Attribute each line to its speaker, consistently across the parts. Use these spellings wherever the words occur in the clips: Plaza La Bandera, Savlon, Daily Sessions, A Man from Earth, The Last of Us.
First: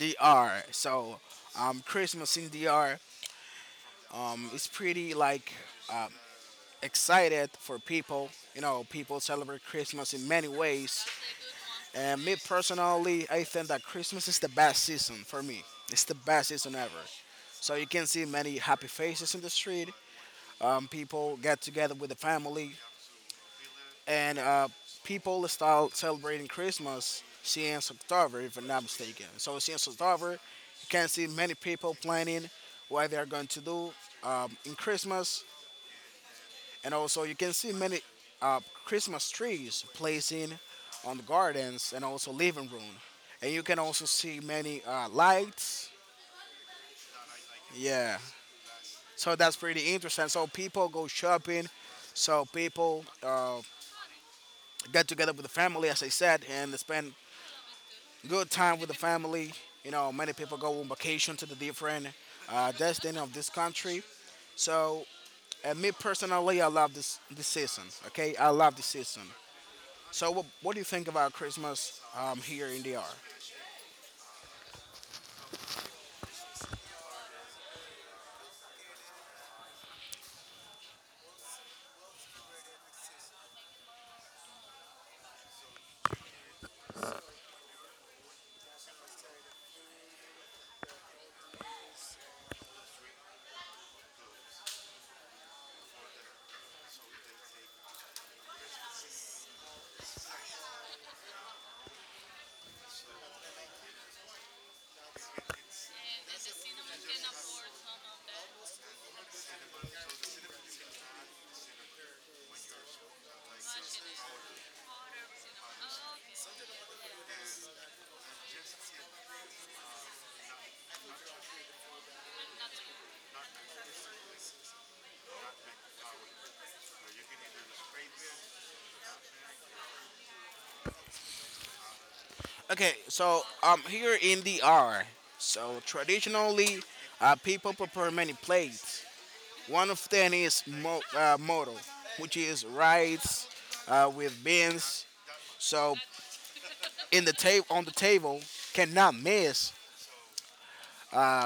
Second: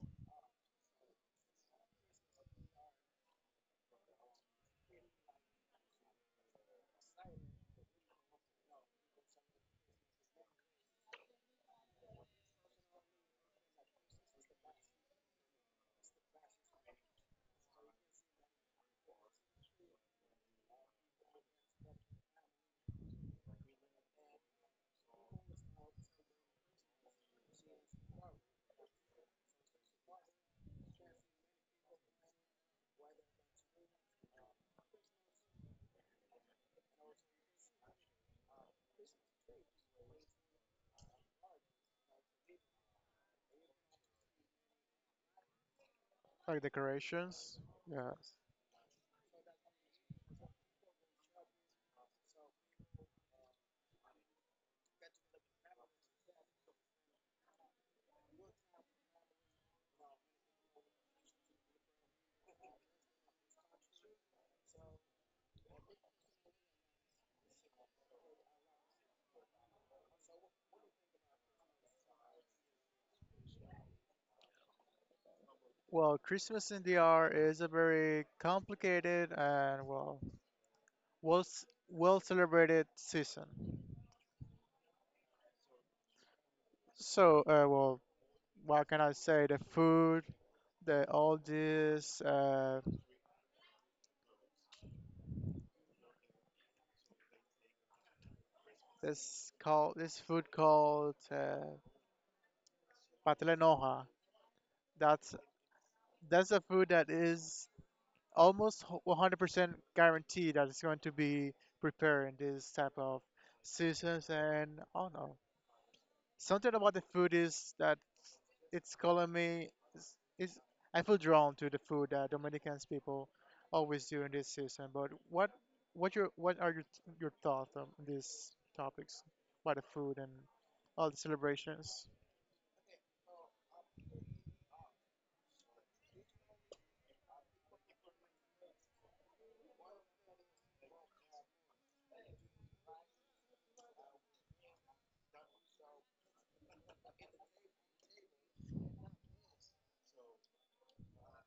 Speaker 1: DR. Christmas in DR, it's pretty like excited for people. You know, people celebrate Christmas in many ways. And me personally, I think that Christmas is the best season for me. It's the best season ever. So you can see many happy faces in the street. People get together with the family, and people start celebrating Christmas here in September, if I'm not mistaken. So here in September, you can see many people planning what they are going to do in Christmas, and also you can see many uh, Christmas trees placing on the gardens and also living room, and you can also see many lights.
Speaker 2: Like decorations? Yeah.
Speaker 1: Yeah, so that's pretty interesting. So people go shopping. So people get together with the family, as I said, and spend good time with the family. You know, many people go on vacation to the different destination of this country. So, Me personally, I love this season. Okay, I love this season. So, what do you think about Christmas here in the R?
Speaker 2: Well, Christmas in DR is a very complicated and well celebrated season. So, what can I say? The food, the all this, this call, this food called patele noja. That's that's a food that is almost 100% guaranteed that it's going to be prepared in this type of seasons, and I don't know. Something about the food is that it's calling me. It's, it's, I feel drawn to the food that Dominicans people always do in this season. But what are your thoughts on these topics about the food and all the celebrations?
Speaker 1: Okay, so here in the R, so traditionally, people prepare many plates. One of them is moto, which is rice with beans. So in the table on the table cannot miss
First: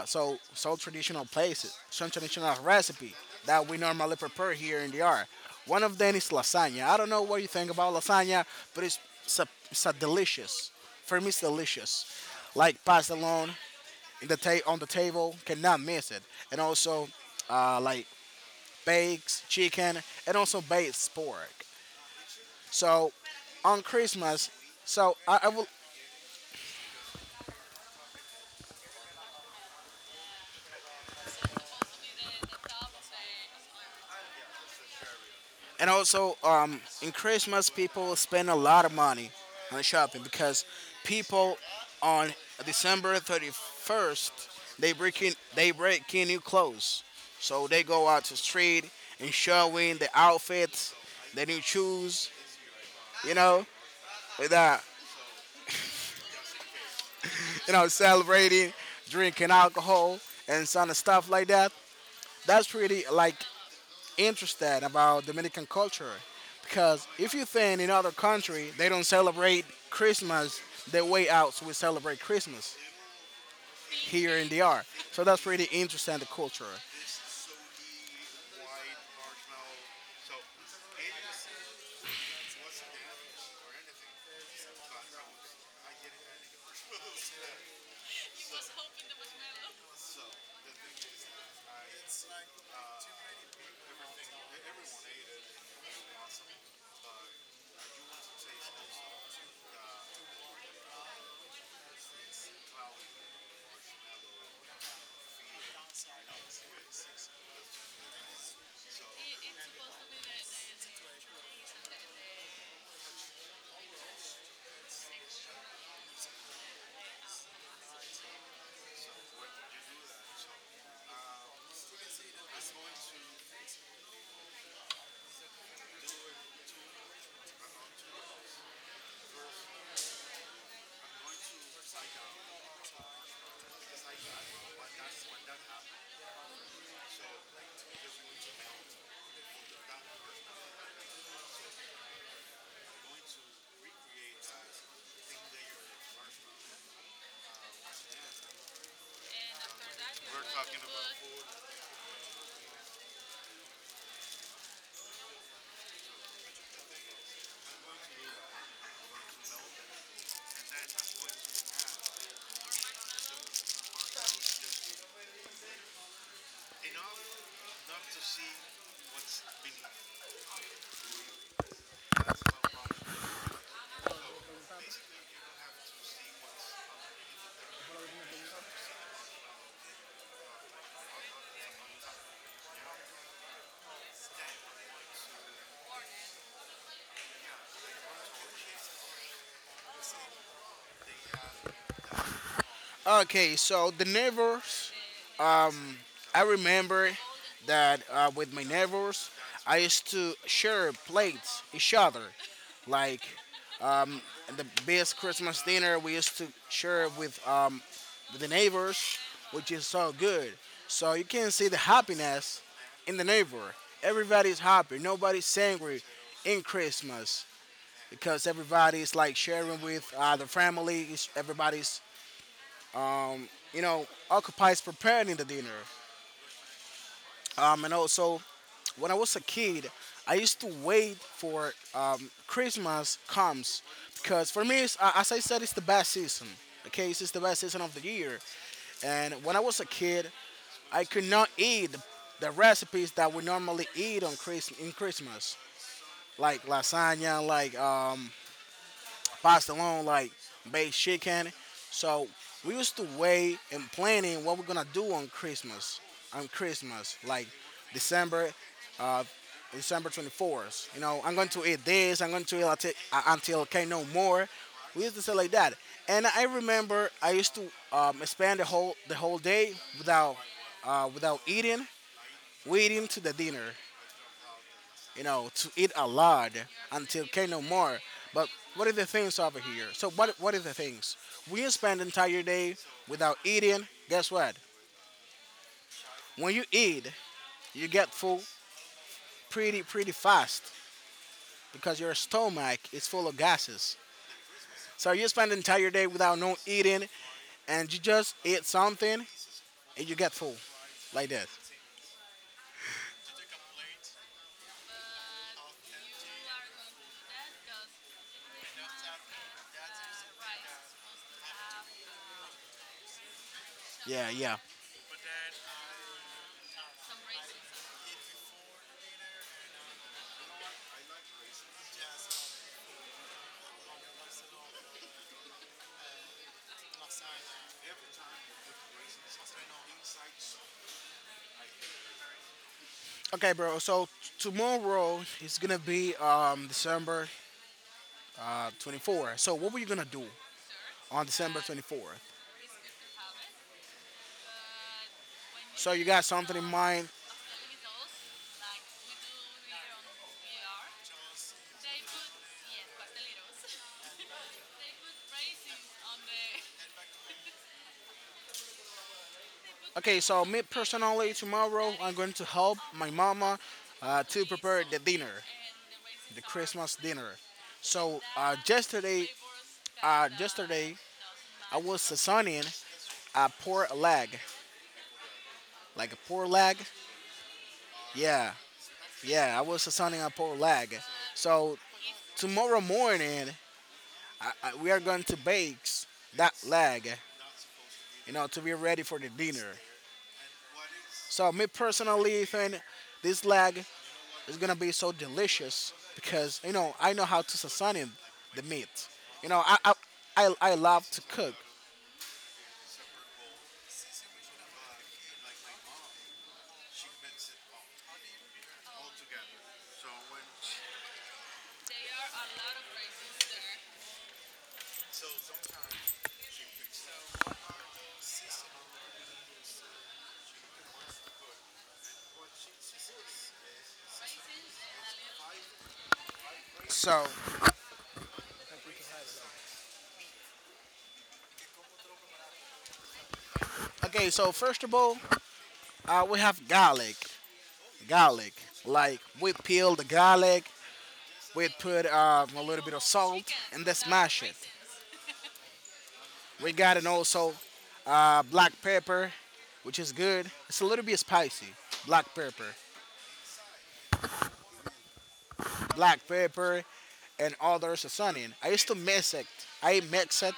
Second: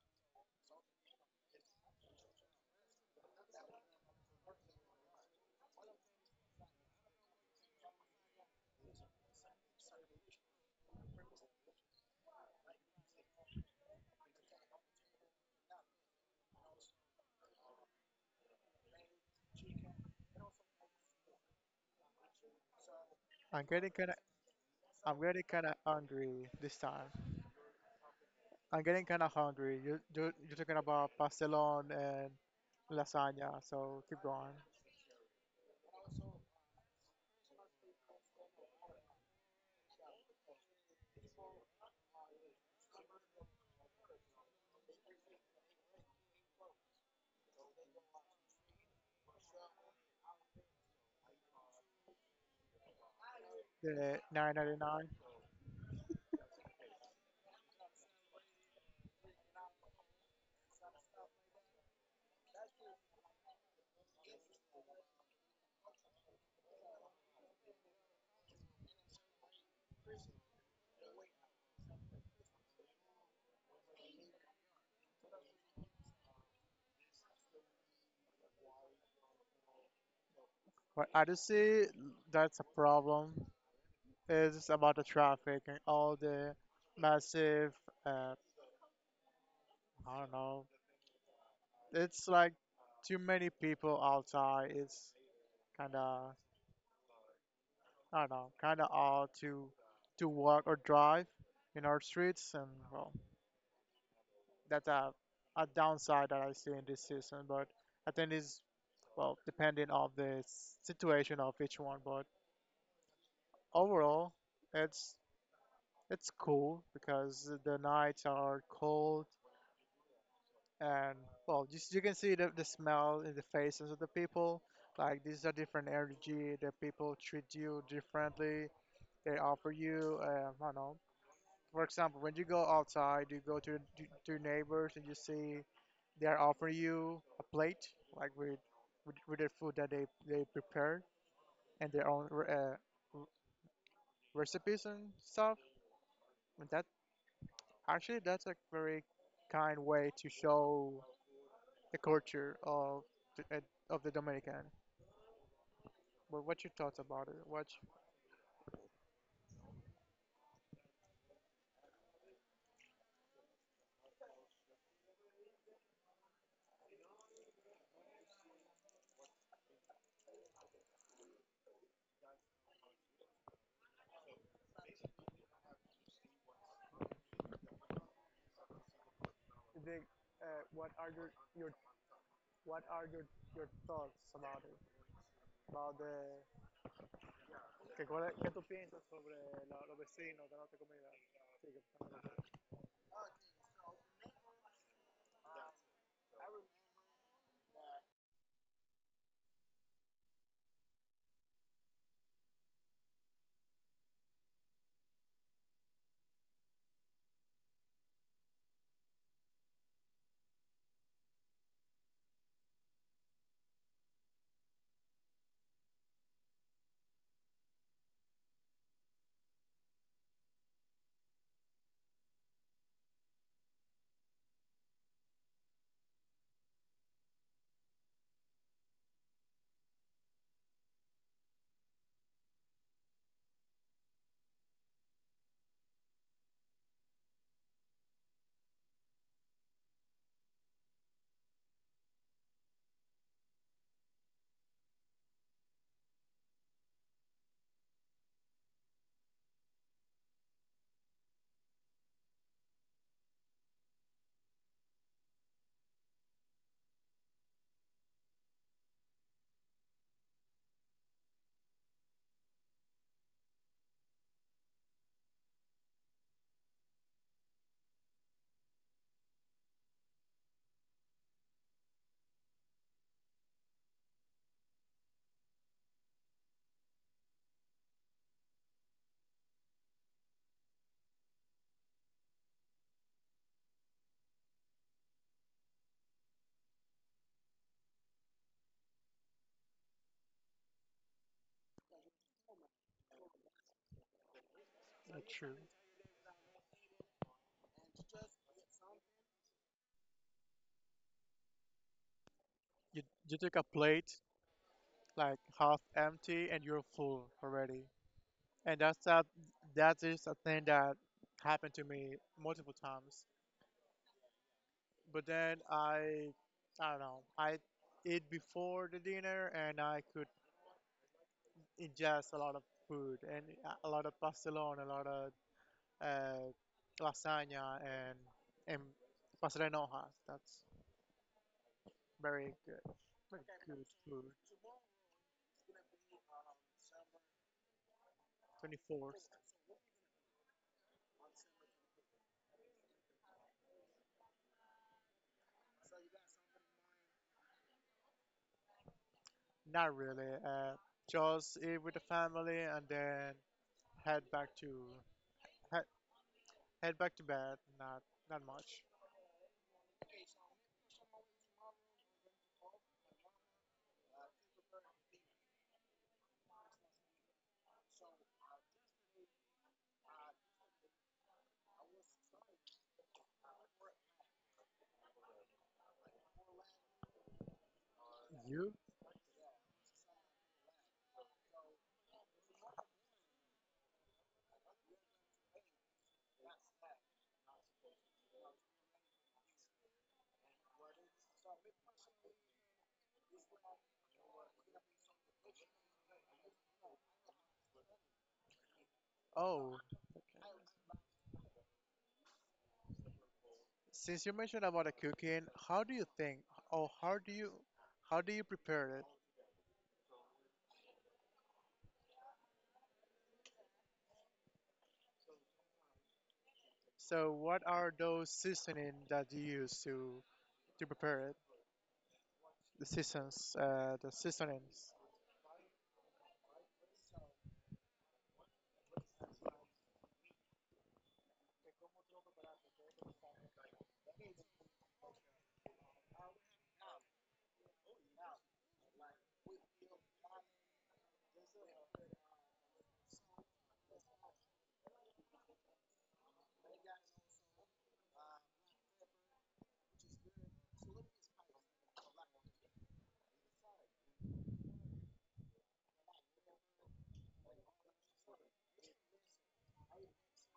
Speaker 1: so traditional places, some traditional recipe that we normally prepare here in the yard. One of them is lasagna. I don't know what you think about lasagna, but it's a delicious. For me, it's delicious. Like passed along on the table, cannot miss it. And also, like bakes chicken and also baked pork. So
Speaker 2: I'm
Speaker 1: on
Speaker 2: getting kind of
Speaker 1: Christmas, so
Speaker 2: I'm getting
Speaker 1: I
Speaker 2: kind
Speaker 1: will
Speaker 2: of hungry this time. I'm getting kind of hungry. You're talking about pastelon and lasagna, so keep going.
Speaker 1: And also, in Christmas, people spend a lot of money on shopping because people on December 31st they break in new clothes, so they go out to the street and showing the outfits, the new shoes, you know,
Speaker 2: The
Speaker 1: with
Speaker 2: 9.99.
Speaker 1: you know, celebrating, drinking alcohol and some stuff like that. That's pretty like interested about Dominican culture because if you think in other country they don't celebrate Christmas the way out so we celebrate Christmas here in DR. So that's pretty interesting the culture.
Speaker 2: But I do see that's a problem. It's about the traffic and all the massive, uh, I don't know, it's like too many people outside. It's kind of, I don't know, kind of odd to walk or drive in our streets, and well, that's a downside that I see in this season. But I think it's well, depending on the situation of each one. But overall, it's it's cool because the nights are cold, and well, just you can see the smell in the faces of the people, like these are different energy. The people treat you differently. They offer you I don't know, for example, when you go outside, you go to your neighbors and you see they are offering you a plate, like with with the food that they prepared and their own r- recipes and stuff. And that, actually, that's a very kind way to show the culture of the, uh, of the Dominican. But what, your thoughts about it? What? The, what are your What are your thoughts about it? About the que, cuál es- ¿Qué tú piensas sobre la- los vecinos que no te comida? Sí, que están en la calle.
Speaker 1: Okay, so the neighbors, I remember that with my neighbors, I used to share plates each other. Like the best Christmas dinner we used to share with the neighbors, which is so good. So you can see the happiness in the neighbor. Everybody's happy. Nobody's angry in Christmas because everybody's like sharing with the family. Everybody's you know occupies preparing the dinner. And also when I was a kid, I used to wait for Christmas comes because for me, as I said, it's the best season. Okay, it's the best season of the year. And when I was a kid, I could not eat the recipes that we normally eat on Christmas in Christmas, like lasagna, like pasta alone, like baked chicken. So we used to weigh and planning what we're gonna do on Christmas. On Christmas, like December, December 24th. You know, I'm going to eat this. I'm going to eat until I can no more. We used to say like that. And I remember I used to spend the whole day without without eating, waiting to the dinner. You know, to eat a lot until can no more. But what are the things over here? So what are the things? We spend the entire day without eating. Guess what? When you eat, you get full pretty fast because your stomach is full of gases. So
Speaker 2: Not
Speaker 1: you spend the
Speaker 2: true.
Speaker 1: entire day without no eating, and you just eat something and you get full like that.
Speaker 2: You took a plate like half empty, and you're full already, and that's that. That is a thing that happened to me multiple times.
Speaker 1: Yeah, yeah.
Speaker 2: But then I don't know. I ate before the dinner, and I could ingest a lot of food, and a lot of pastelón, a lot of uh, lasagna and pastel de hojas. That's very good, very
Speaker 1: Okay, bro.
Speaker 2: good
Speaker 1: So
Speaker 2: food.
Speaker 1: tomorrow is gonna be December
Speaker 2: 24th,
Speaker 1: 24. So what were you gonna do on December 24th? So you got something in mind?
Speaker 2: not really. Just eat with the family and then head back to head, head back to bed. Not not much.
Speaker 1: Okay, so me personally, tomorrow I'm going to help my mama to prepare the dinner, the Christmas dinner. So yesterday I was sazoning a pork leg, like a pork leg. Yeah,
Speaker 2: You?
Speaker 1: yeah, I was sazoning a pork leg. So tomorrow morning, we are going to bake that leg, you know, to be ready for the dinner. So me personally, think this leg it's gonna be so delicious because you know I know how to season the meat. You know
Speaker 2: Oh,
Speaker 1: I love to cook.
Speaker 2: since you mentioned about the cooking, how do you think, or how do you prepare it? So what are those seasoning that you use to prepare it? The seasonings
Speaker 1: So okay, so first of all, we have garlic. Like we peel the garlic, we put a little bit of salt, and then smash it. We got an also black pepper, which is good. It's a little bit spicy. Black pepper, black pepper, and other seasoning. I used to mix it. I mix it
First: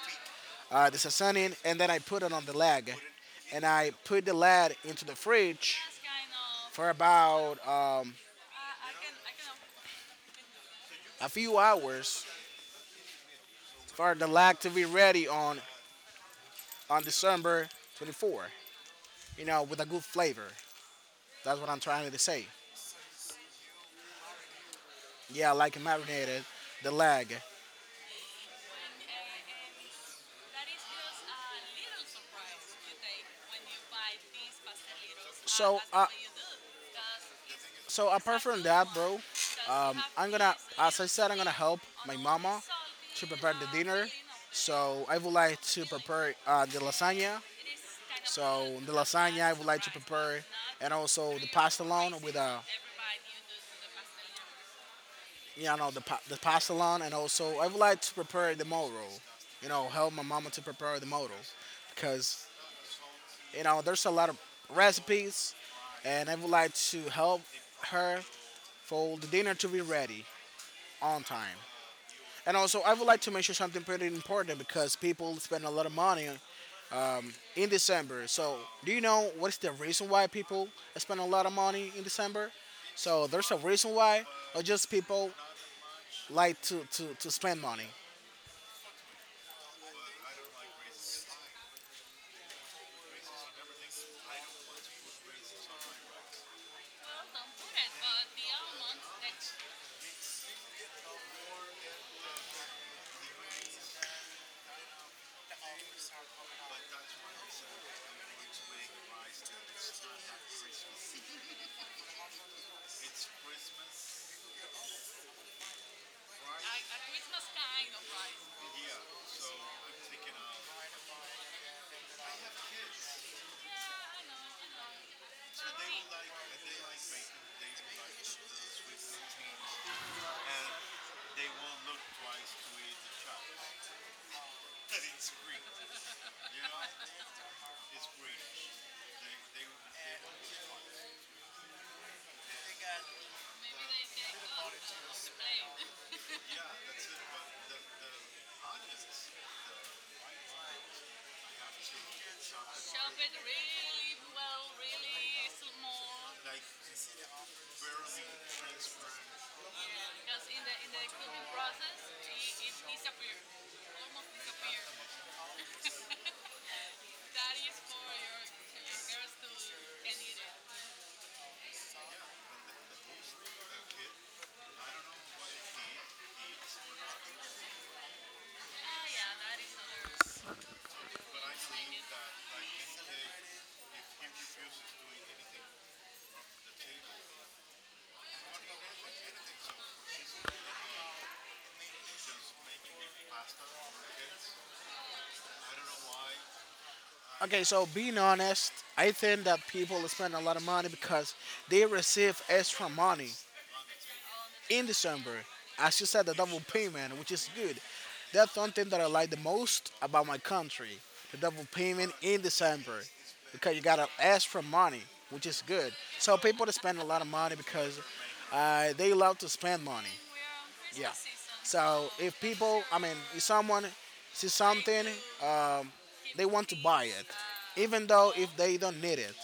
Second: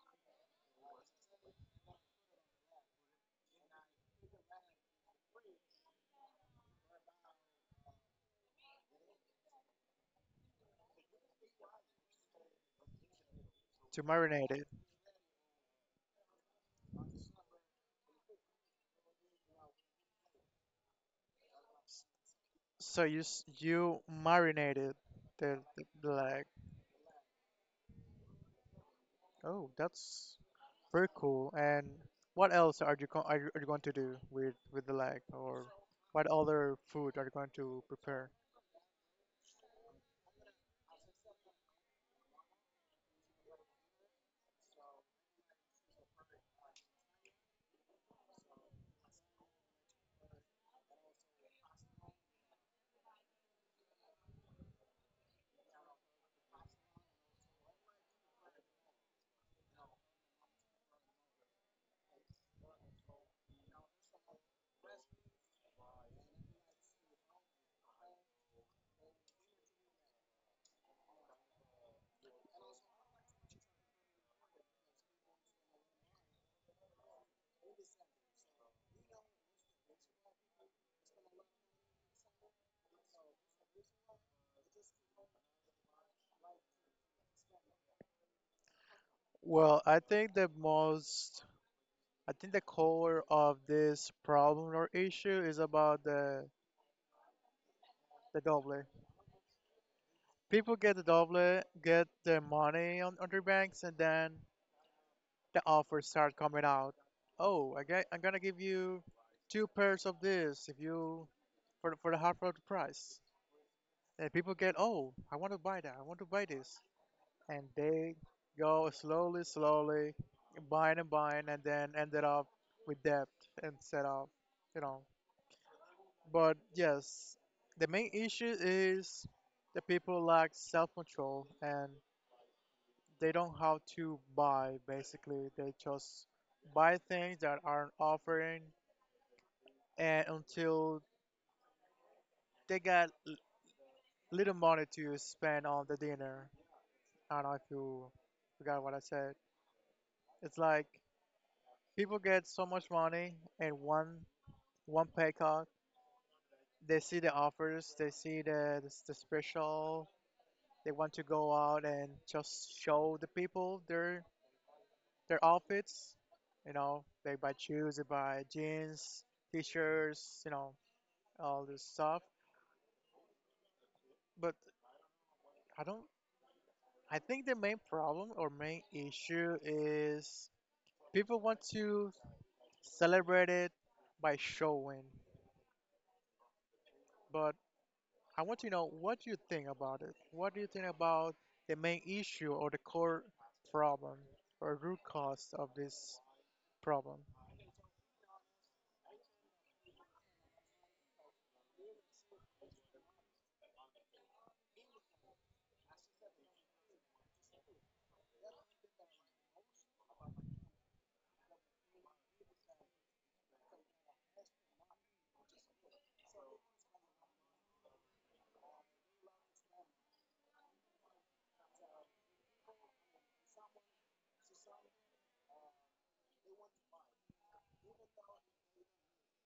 Speaker 1: the seasoning, and then I put it on the leg, and I put the leg into the fridge for about a few hours
Speaker 2: to
Speaker 1: for the
Speaker 2: marinate
Speaker 1: leg
Speaker 2: it.
Speaker 1: to be ready on December 24th. You know, with a good flavor. That's what I'm trying to say.
Speaker 2: So you you marinated
Speaker 1: Yeah, I like it
Speaker 2: the
Speaker 1: marinated,
Speaker 2: leg.
Speaker 1: the leg.
Speaker 2: Oh, that's very cool. And what else are you are you going to do with the leg, or
Speaker 1: So, uh,
Speaker 2: what other food are you going to
Speaker 1: So
Speaker 2: prepare?
Speaker 1: apart from that, bro, I'm gonna, as I said, I'm gonna help my mama so to prepare the dinner. So I would like to prepare the lasagna. So the lasagna I would like to prepare, and also the pasta alone with you know the pasta alone, and also I would like to prepare the moro. You know, help my mama to prepare the moro, because you know there's a lot of recipes, and I would like to help her for the dinner to be ready on time. And also, I would like to mention something pretty important because people spend a lot of money in December. So, do you know what's the reason why people spend a lot of money in December? So, there's a reason why, or just people like to spend money.
Speaker 2: Well, I think the most I think the core of this problem or issue is about the doble. People get the double, get their money on, their banks, and then the offers start coming out. Oh, I get, I'm gonna give you two pairs of this if you for for the half of the price. And people get, oh, I want to buy that, I want to buy this, and they go slowly, slowly, buying and buying, and then ended up with debt and set up, you know. But yes, the main issue is the people lack self-control, and they don't have to buy, basically they just buy things that aren't offering, and until they got little money to spend on the dinner. I don't know if you forgot what I said. It's like people get so much money in one pay cut. They see the offers, they see the special. They want to go out and just show the people their outfits. You know, they buy shoes, they buy jeans, t-shirts, you know, all this stuff. But I don't. I think the main problem or main issue is people want to celebrate it by showing. But I want to know what you think about it. What do you think about the main issue or the core problem or root cause of this problem?
Speaker 1: Okay, so being honest, I think that people spend a lot of money because they receive extra money in December. As you said, the double payment, which is good. That's one thing that I like the most about my country the double payment in December because you gotta ask for money, which is good. So people that spend a lot of money because they love to spend money. Yeah. So if people, I mean, if someone sees something, they want to buy it, even though if they don't need it,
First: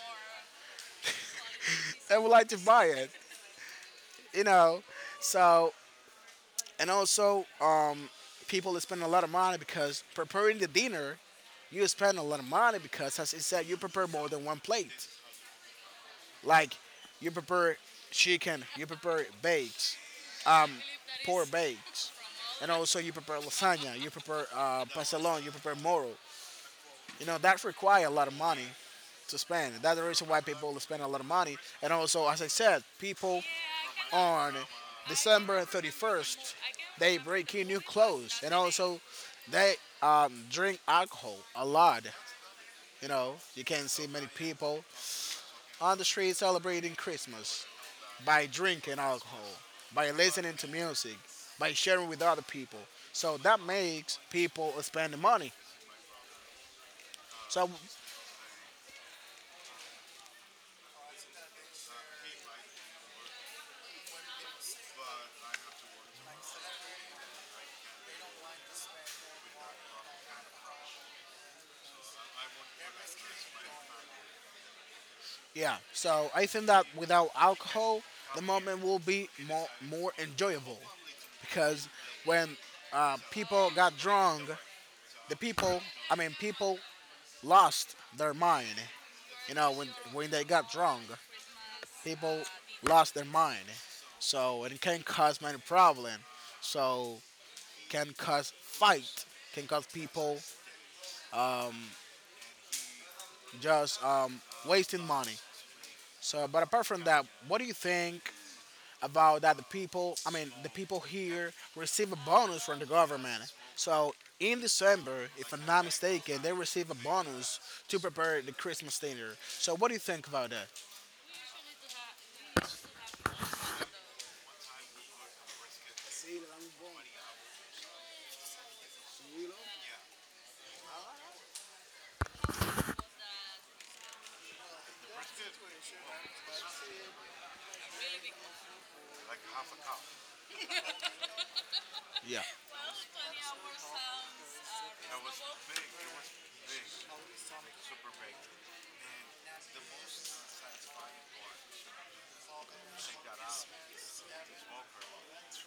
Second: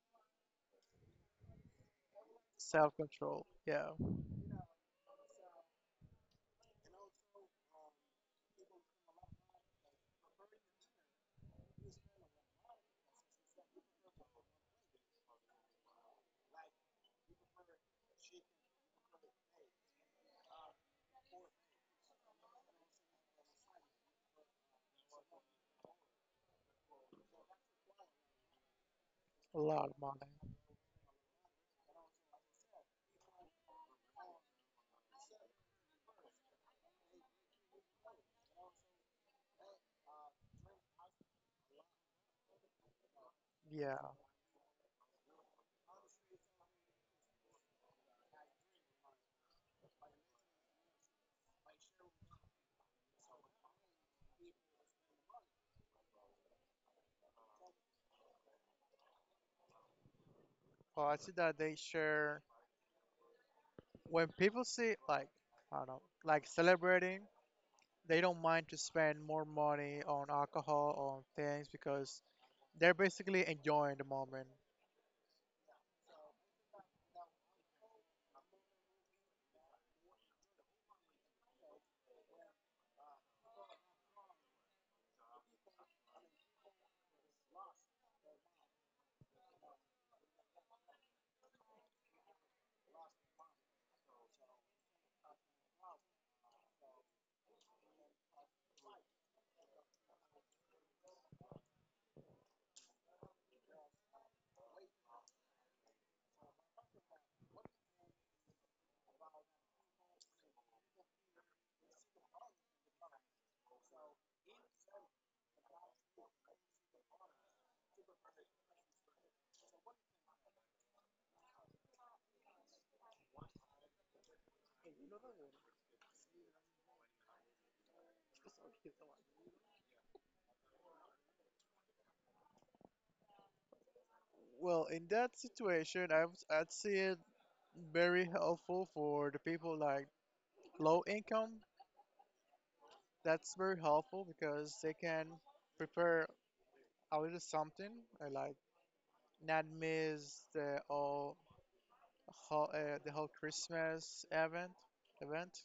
Speaker 1: they would like to buy
Speaker 2: Self
Speaker 1: it.
Speaker 2: control. Yeah,
Speaker 1: You know. So and also people spend a lot of money because preparing the dinner, you spend a lot of money because, as it said, you prepare more than one plate. Like you prepare chicken, you prepare bakes, pork bakes, and also you prepare lasagna, you prepare pasalón, you prepare moro. You know that requires a lot of money to
Speaker 2: a
Speaker 1: spend.
Speaker 2: lot of
Speaker 1: That's the reason why
Speaker 2: money.
Speaker 1: people spend a lot of money. And also, as I said, people on December 31st, they break in new clothes, and also they drink alcohol a lot. You know, you can't
Speaker 2: Yeah.
Speaker 1: see many people on the street celebrating Christmas by drinking alcohol, by listening to music, by sharing with other people. So that makes people spend money. So
Speaker 2: Well, I see that they share. When people see like I don't know, like celebrating, they don't mind to spend more money on alcohol on things because they're basically enjoying the moment.
Speaker 1: yeah, so I think that without alcohol, the moment will be more enjoyable because when people got drunk, the people, I mean, people lost their mind. You know, when they got drunk, people lost their mind. So and it can cause many problem. So can cause fight, can cause people just wasting money. So, but apart from that, what do you think about that? I mean, the people here receive a bonus from the government. So in December, if I'm not mistaken, they receive a bonus to prepare the Christmas dinner. So what do you think about that?
Speaker 2: Well, in that situation, I would, I'd see it very helpful for the people like low income.
Speaker 1: Yeah.
Speaker 2: That's very helpful because they can prepare a little something. I like not miss the all whole, the whole Christmas event.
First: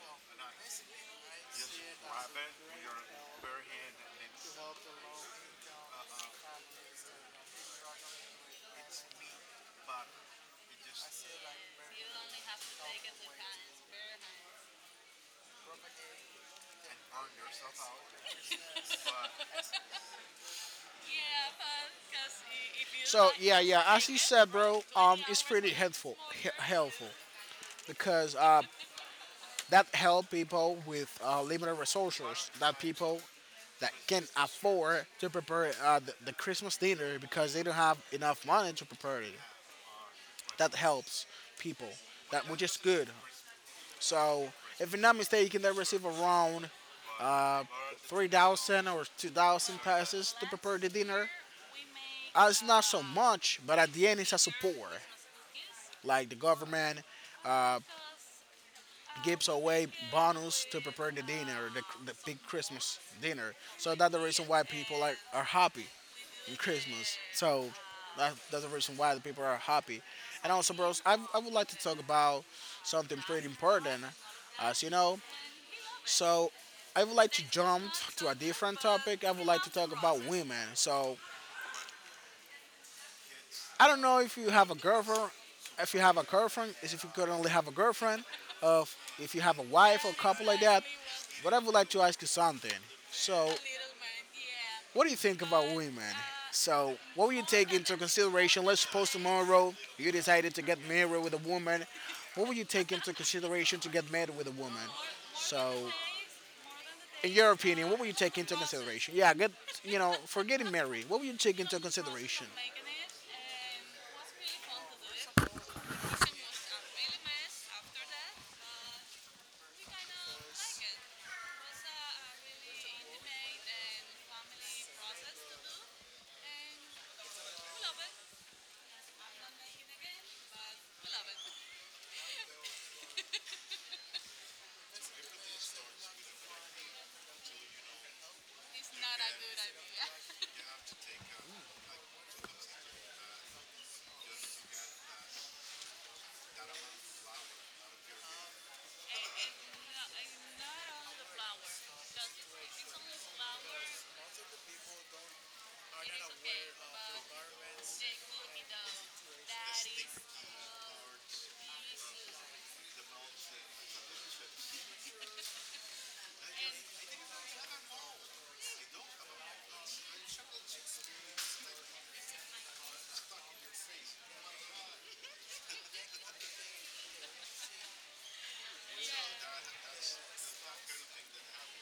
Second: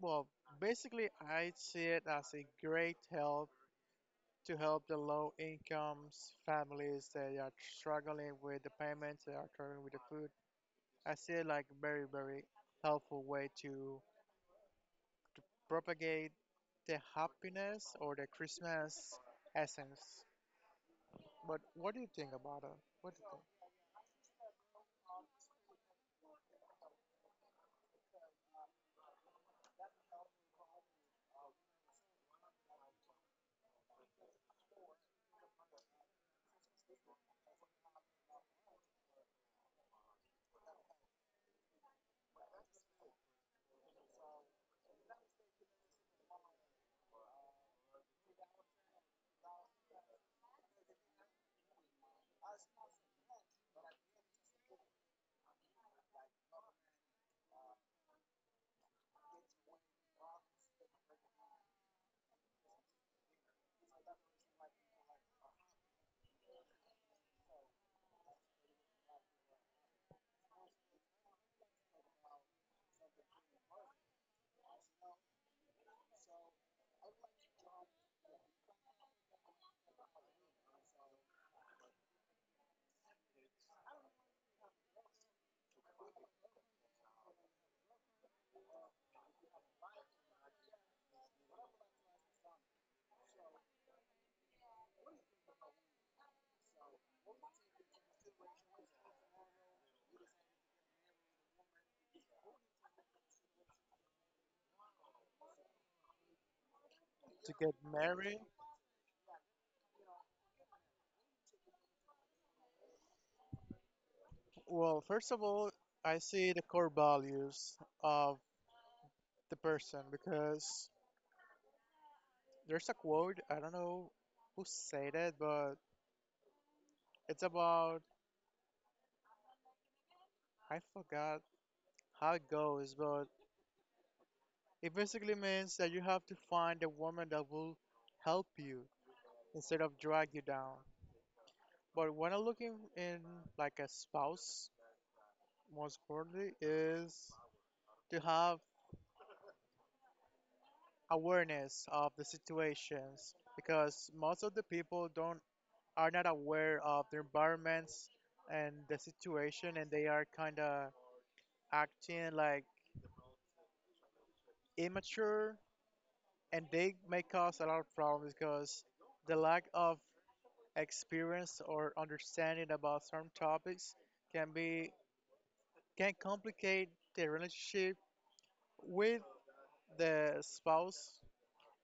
Speaker 2: Well, basically, I see it as a great help to help the low incomes families that are struggling with the payments, that are struggling with the food. I see it like very very helpful way to propagate the happiness or the Christmas essence. But what do you think about it? What do
Speaker 1: So
Speaker 2: you
Speaker 1: as you said, bro, it's pretty helpful, helpful because that help people with limited resources, that people that can afford to prepare the Christmas dinner because they don't have enough money to prepare it. That helps people, that which is good. So if I'm not mistaken, they receive around 3,000 or 2,000 passes to prepare the dinner. It's not so much, but at the end, it's a support. Like the government uh, gives away bonus to prepare the dinner, the big Christmas dinner. So that's the reason why people are happy in Christmas. So that's the reason why the people are happy. And also, bros, I would like to talk about something pretty important, as you know. So I would like to jump to a different topic. I would like to talk about women. So I don't know if you have a girlfriend. If you have a girlfriend, is if you currently have a girlfriend, of if you have a wife or couple like that. But I would like to ask you something. So, what do you think about women? So, what would you take into consideration? Let's suppose tomorrow you decided to get married with a woman. What would you take into consideration to get married with a woman? So, in
Speaker 2: think?
Speaker 1: your
Speaker 2: To get
Speaker 1: opinion, what would you
Speaker 2: married?
Speaker 1: take into consideration? Yeah, for getting married, what would you take into consideration?
Speaker 2: Well, first of all, I see the core values of the person because there's a quote, I don't know who said it, but it's about, I forgot how it goes, but it basically means that you have to find a woman that will help you instead of drag you down. But when I'm looking in like a spouse, most importantly, is to have awareness of the situations because most of the people don't are not aware of their environments and the situation, and they are kind of acting like immature, and they may cause a lot of problems because the lack of experience or understanding about certain topics can be can complicate the relationship with the spouse,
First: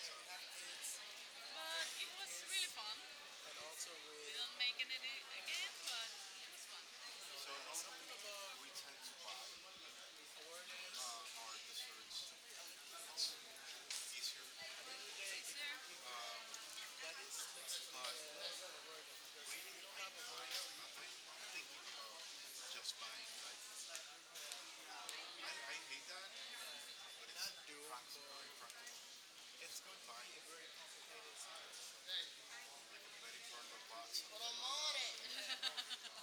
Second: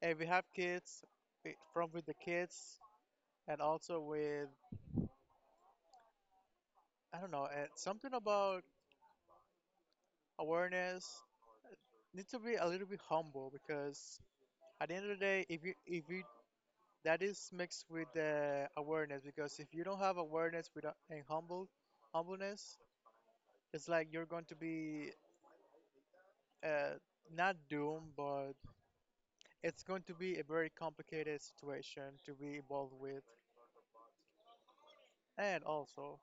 Speaker 2: if we have kids, from with the kids, and also with, I don't know, something about awareness. Need to be a little bit humble, because at the end of the day, if you that is mixed with the awareness, because if you don't have awareness without and humble humbleness, it's like you're going to be uh, not doomed, but it's going to be a very complicated situation to be involved with. And also,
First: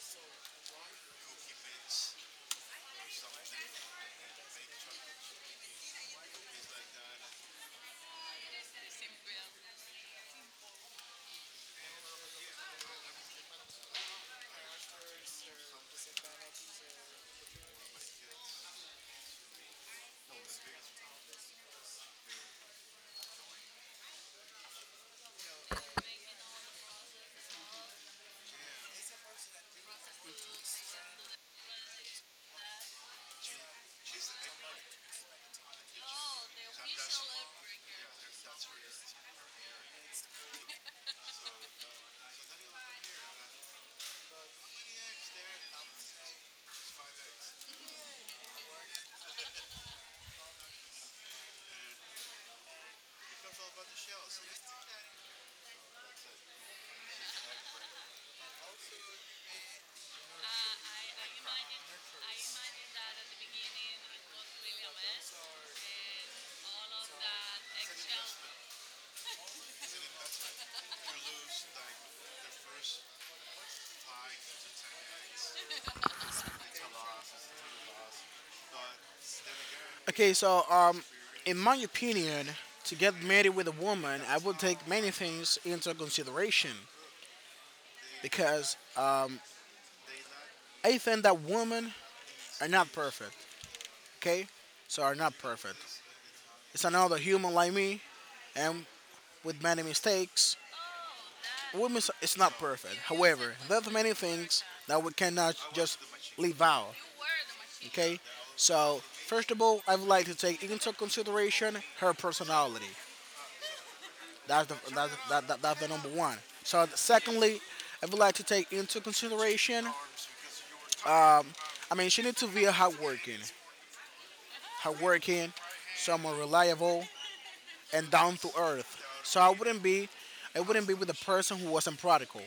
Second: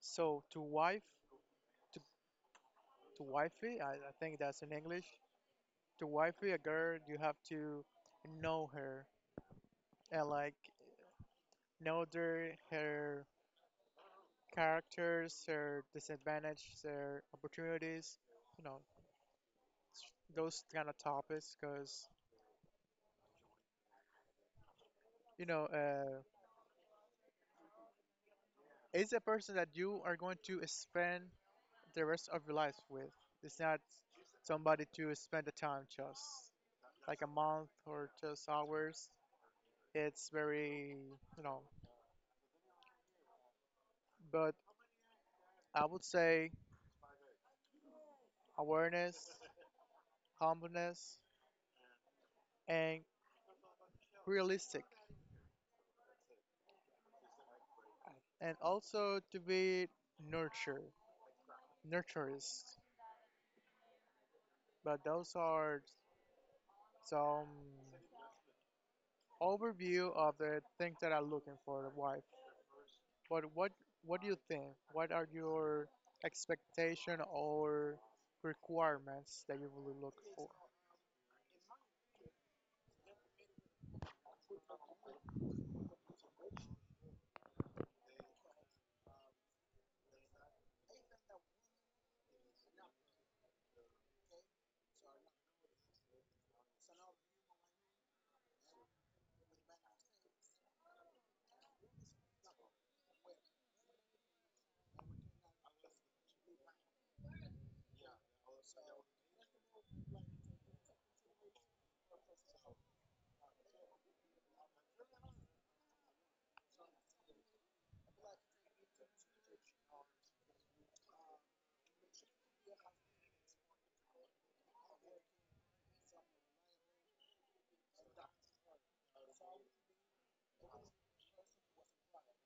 Speaker 2: so to wife to, to wifey, I think that's in English. To wifey a girl, you have to know her and like know their her characters, their disadvantage, their opportunities, you know, s- those kind of topics. Because you know, it's a person that you are going to spend the rest of your life with. It's not somebody to spend the time just like a month or just hours. It's very, you know, but I would say awareness, humbleness, and realistic, and also to be nurture, nurturist. But those are some overview of the things that I'm looking for a wife. But what do you think? What are your expectation or requirements that you really look
Speaker 1: Okay,
Speaker 2: for?
Speaker 1: so in my opinion, to get married with a woman, I would take many things into consideration because I think that women are not perfect. Okay, so are not perfect. It's another human like me and with many mistakes. Women is not perfect. However, there's many things that we cannot just leave out. Okay, so first of all, I would like to take into consideration her personality. That's the number one. So secondly, I would like to take into consideration. I mean, she needs to be a hardworking, someone reliable and down to earth. So I wouldn't be with a person who wasn't prodigal.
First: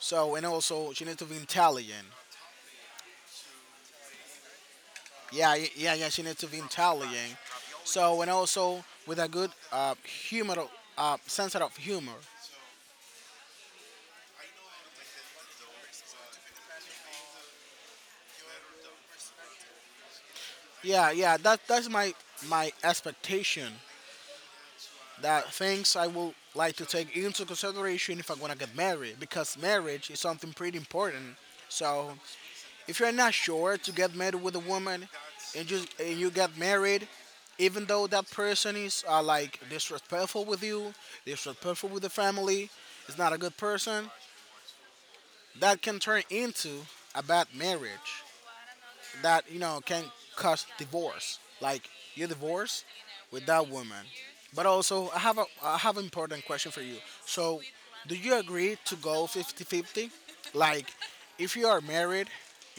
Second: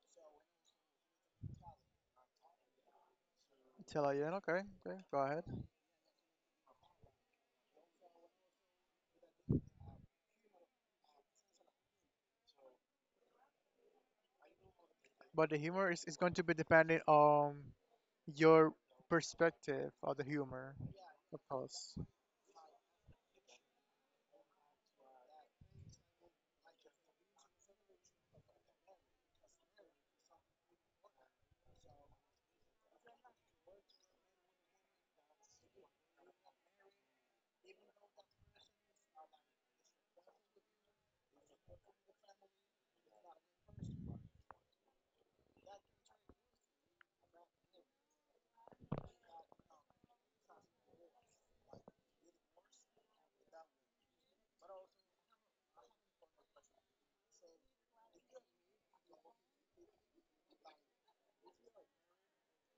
Speaker 1: So and also she needs to be intelligent.
Speaker 2: Tell her, yeah, okay, okay, go ahead.
Speaker 1: Yeah, yeah, yeah, yeah, she needs to be intelligent. So and also with a good humor, sense of humor.
Speaker 2: But the humor is going to be depending on your perspective of the humor,
Speaker 1: Yeah, yeah.
Speaker 2: of
Speaker 1: That's
Speaker 2: course.
Speaker 1: my expectation, that things I would like to take into consideration if I'm gonna get married because marriage is something pretty important. So if you're not sure to get married with a woman and you get married, even though that person is like disrespectful with you, disrespectful with the family, is not a good person, that can turn into a bad marriage that can cause divorce. Like you divorce with that woman. But also, I have an important question for you. So, do you agree to go 50-50? Like, if you are married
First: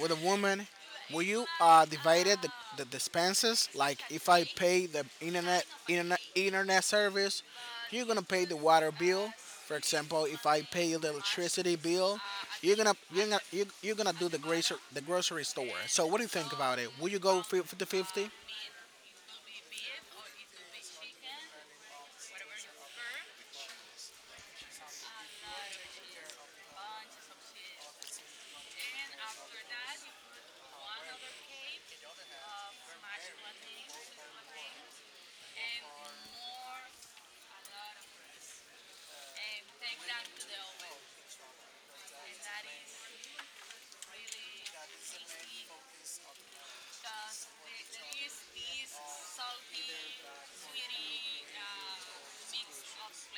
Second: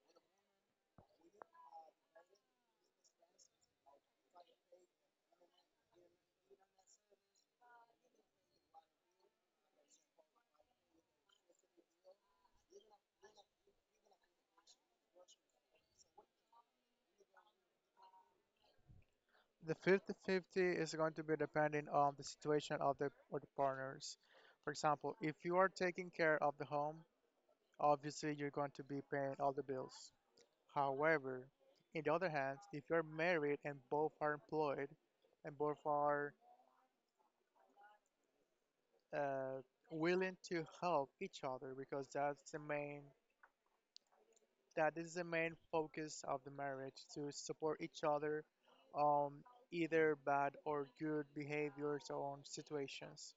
Speaker 1: with a woman, will you divide it, the expenses? Like, if I pay the internet service, you're gonna pay the water bill. For example, if I pay the electricity bill, you're gonna do the grocery store. So what do you think about it? Will you go 50-50?
Speaker 2: The 50-50 is going to be depending on the situation of of the partners. For example, if you are taking care of the home, obviously you're going to be paying all the bills. However, in the other hand, if you're married and both are employed and both are uh, willing to help each other, because that's the main that is the main focus of the marriage, to support each other on either bad or good behaviors or on situations.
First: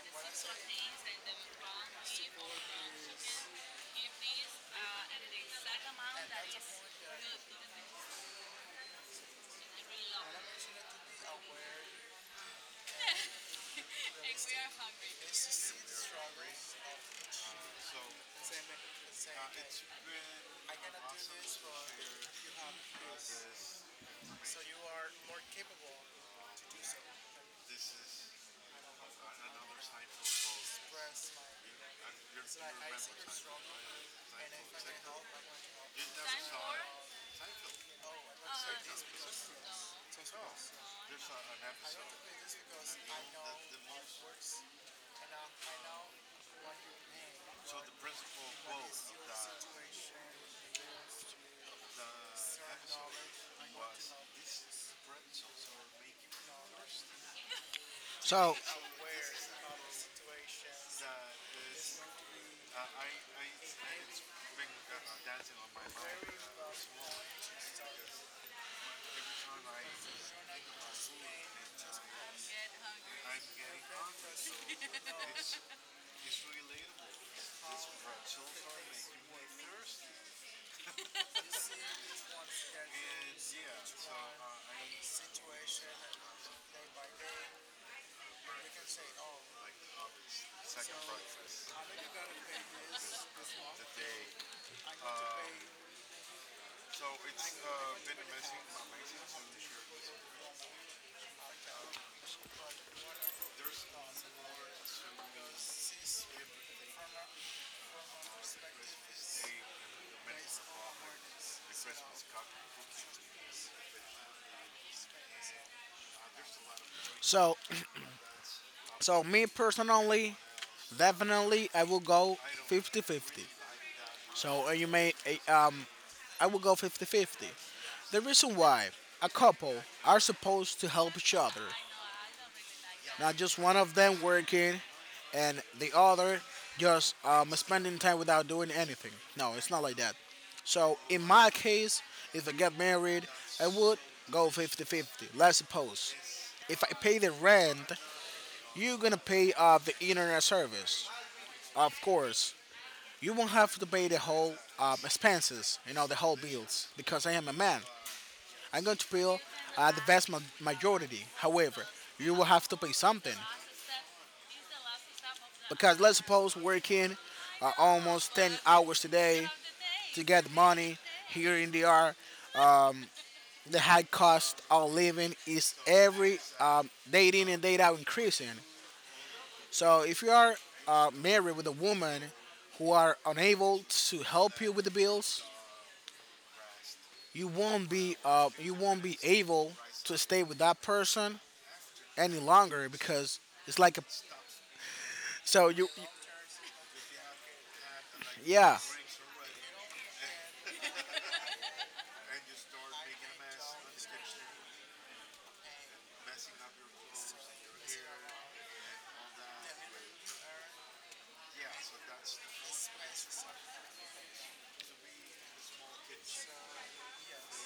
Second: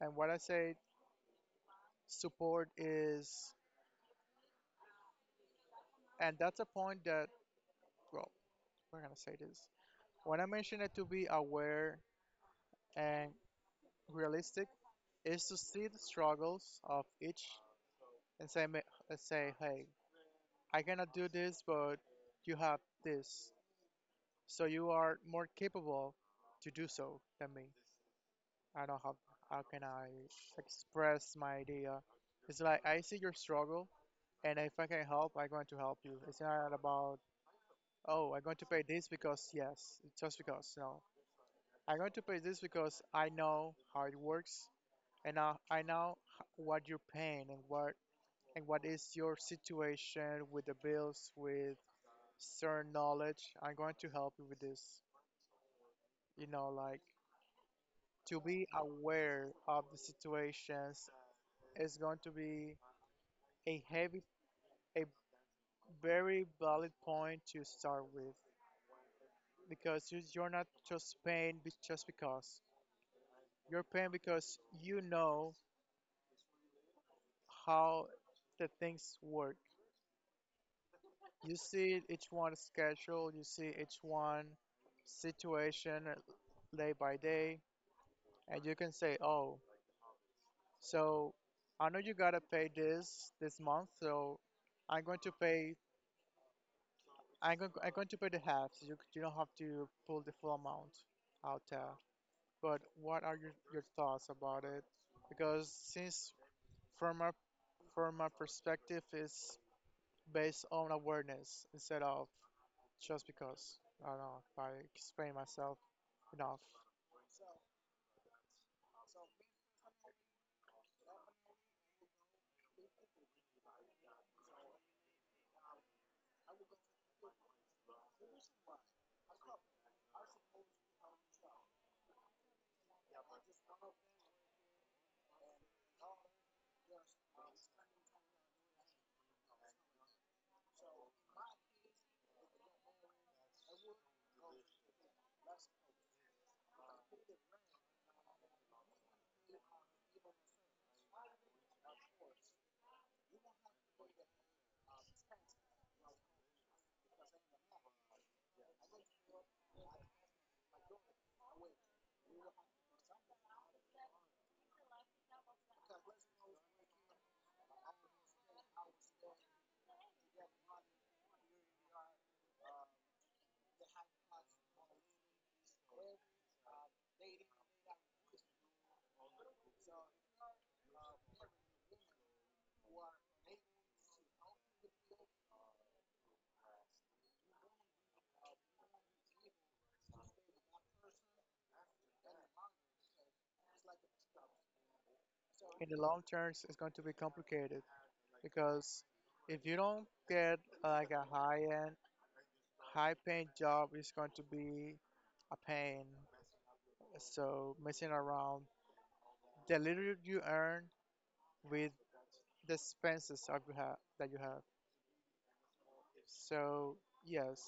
Speaker 2: And what I say support is, and that's a point that, well, we're gonna say this. When I mention it to be aware and realistic, is to see the struggles of each and say, say, hey, I cannot do this, but you have this, so you are more capable to do so than me. I don't know how can I express my idea. It's like I see your struggle, and if I can help, I'm going to help you. It's not about, oh, I'm going to pay this because, yes, just because, no. I'm going to pay this because I know how it works, and I know what you're paying and what is your situation with the bills, with certain knowledge. I'm going to help you with this. You know, like to
Speaker 1: So
Speaker 2: be aware of the situations is going to be a heavy, a very valid point to start with, because you, you're not just paying just because. You're paying because you know how the things work. You see each one schedule, you see each one situation day by day, and you can say, oh, so I know you gotta pay this month, so I'm going to pay. I'm going to pay the half, so you don't have to pull the full amount out there. But what are your thoughts about it? Because since from a from my perspective is based on awareness instead of just because. I don't know if I explain myself enough.
Speaker 1: so so me personally, definitely I will go 50-50. So you may uh, uh, I will go 50-50. The reason why a couple are supposed to help each other, not just one of them working and the other just spending time without doing anything. No, it's not like that. So in my case, if I get married, I would go 50-50. Let's suppose if I pay the rent, you're gonna pay the internet service. Of course, you won't have to pay the whole expenses, the whole bills, because I am a man. I'm going to pay the vast majority. However, you will have to pay something. Because let's suppose working almost 10 hours a day to get money here in DR, the high cost of living is every day in and day out increasing. So if you are married with a woman who are unable to help you with the bills, you won't be able to stay with that person any longer because it's like a, so
Speaker 2: In
Speaker 1: you...
Speaker 2: the long terms, it's going to be complicated
Speaker 1: Yeah,
Speaker 2: because if you don't get like high paying job, it's going to be a pain. So messing around the little you earn with the expenses that you have. So yes,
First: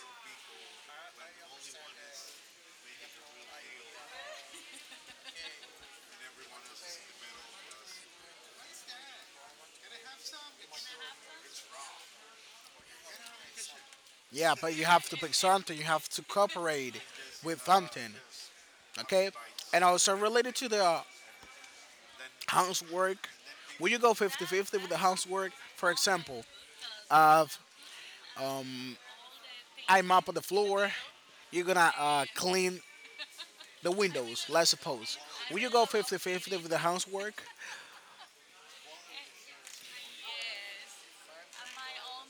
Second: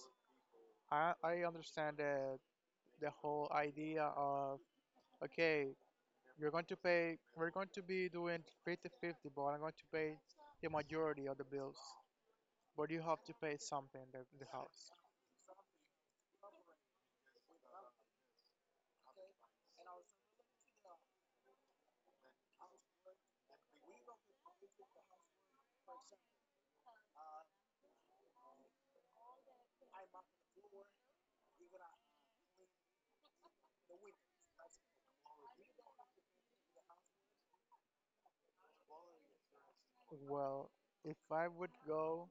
Speaker 2: I understand the whole idea of okay, you're going to pay, we're going to be doing 50-50, but I'm going to pay the majority of the bills. But you have to pay something, in the
Speaker 1: yeah, but you
Speaker 2: house.
Speaker 1: have to pick something, you have to cooperate with something. Okay, and also related to the housework, when you go 50-50 with the housework, for example, if I mop on the floor, you're gonna clean the windows. Let's suppose, will you go 50-50 with the housework?
Speaker 2: Well, if I would go,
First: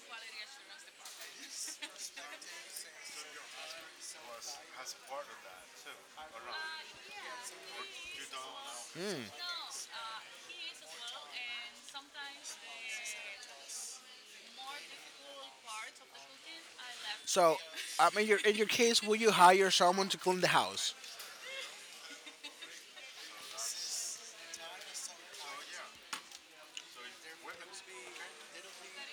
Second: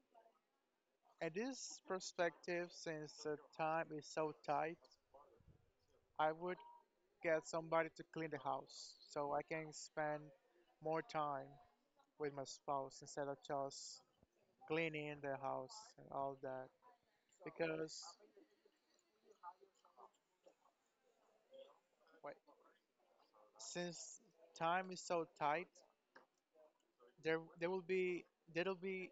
Speaker 2: at this perspective, since the time is so tight, I would get somebody to clean the house so I can spend more time with my spouse instead of just cleaning the house and all that.
Speaker 1: So,
Speaker 2: Because,
Speaker 1: I mean, your in your case, will you hire someone to clean the house?
Speaker 2: Wait, since time is so tight, there will be there'll be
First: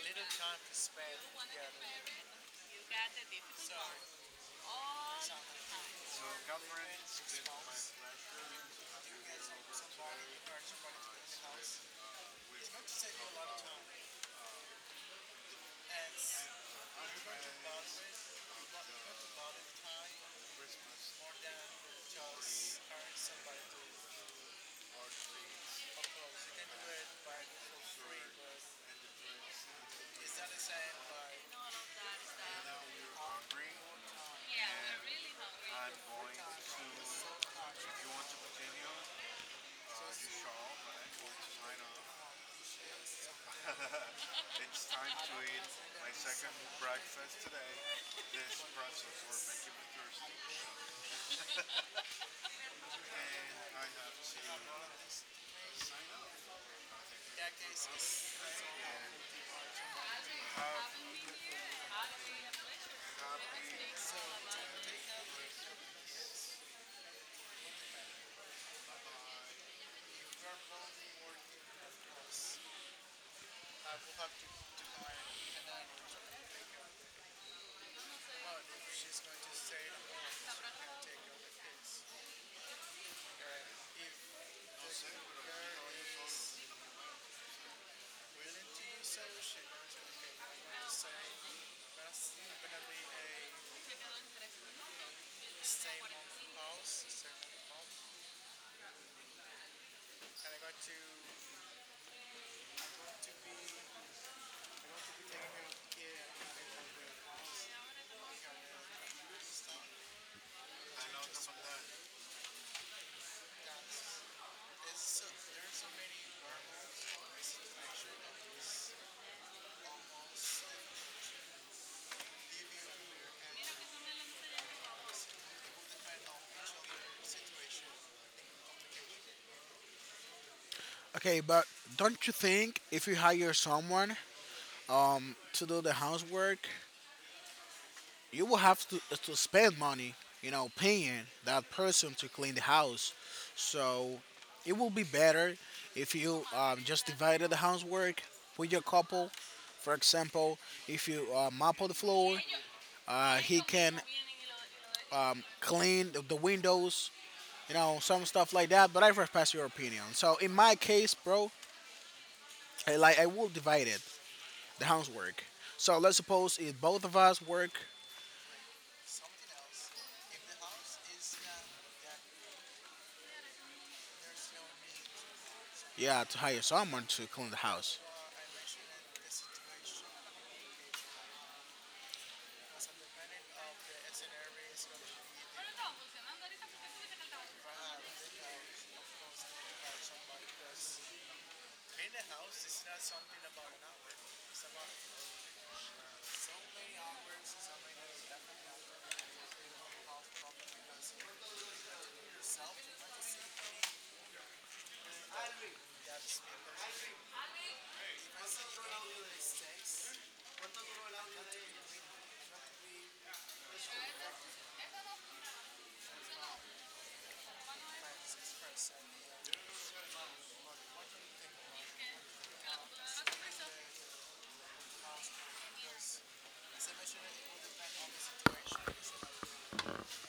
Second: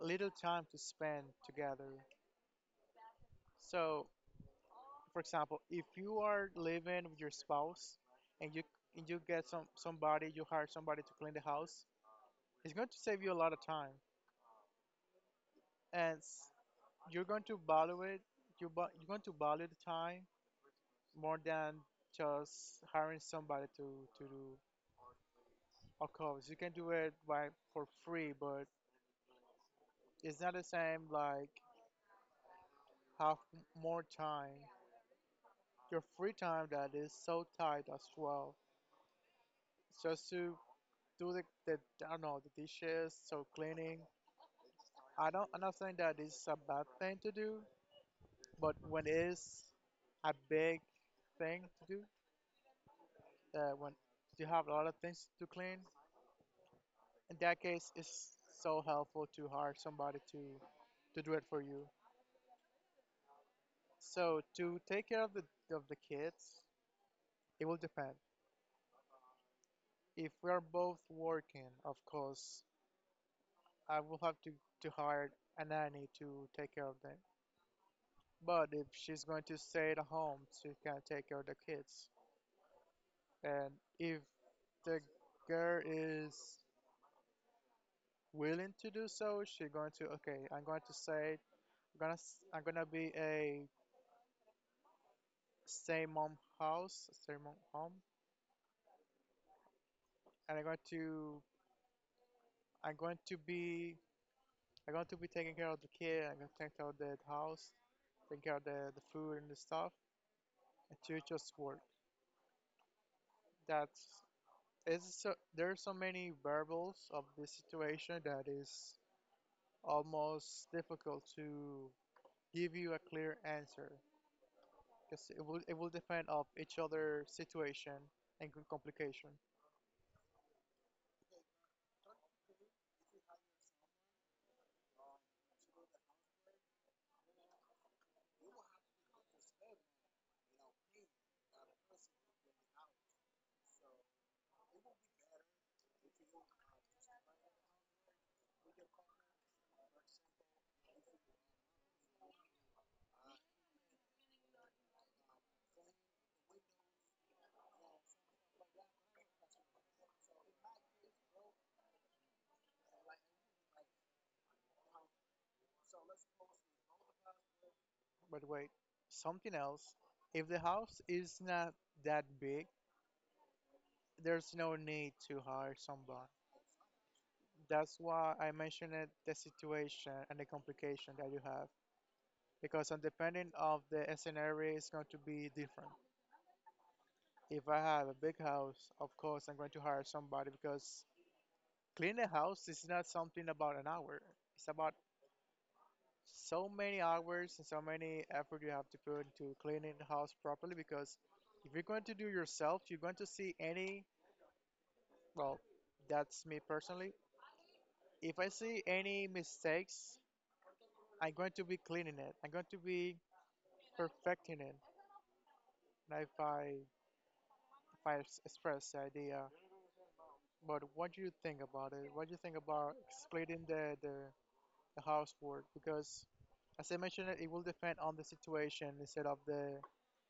Speaker 2: little time to spend together. So, for example, if you are living with your spouse and you get somebody, you hire somebody to clean the house, it's going to save you a lot of time, and you're going to value it. You're going to value the time more than just hiring somebody to do. Of course, you can do it by for free, but it's not the same like have more time your free time that is so tight as well. Just to do the I don't know the dishes, so cleaning. I'm not saying that it's a bad thing to do, but when it's a big thing to do, when you have a lot of things to clean, in that case, it's so helpful to hire somebody to do it for you. So to take care of the kids, it will depend. If we are both working, of course, I will have to hire a nanny to take care of them. But if she's going to stay at home, she can take care of the kids. And if the girl is willing to do so, she's going to, okay, I'm going to say, I'm gonna, I'm gonna be a stay mom house, stay mom home, and I'm going to be, I'm going to be taking care of the kid, I'm going to take care of the house, taking care of the food and the stuff, and you just work. That's it's so, there are so many variables of this situation that is almost difficult to give you a clear answer because it will depend of each other situation and complication.
Speaker 1: Okay, but don't you think if you hire someone to do the housework, you will have to spend money, you know, paying that person to clean the house? So it will be better if you just divided the housework with your couple. For example, if you mop the floor, he can clean the windows, you know, some stuff like that. But I respect your opinion. So in my case, bro, like, I will divide it, the housework. So let's suppose if both of us work,
Speaker 2: But wait, something else. If the house is not that big, there's no need to hire
Speaker 1: yeah,
Speaker 2: someone.
Speaker 1: to hire someone to clean the
Speaker 2: That's
Speaker 1: house.
Speaker 2: why I mentioned it, the situation and the complication that you have because on depending of the scenario is going to be different. If I have a big house, of course I'm going to hire somebody because cleaning a house is not something about an hour. It's about so many hours and so many effort you have to put into cleaning the house properly because if you're going to do yourself, you're going to see any, well, that's me personally. If I see any mistakes, I'm going to be cleaning it. I'm going to be perfecting it. And if I express the idea, but what do you think about it? What do you think about splitting the housework because, as I mentioned, it will depend on the situation instead of the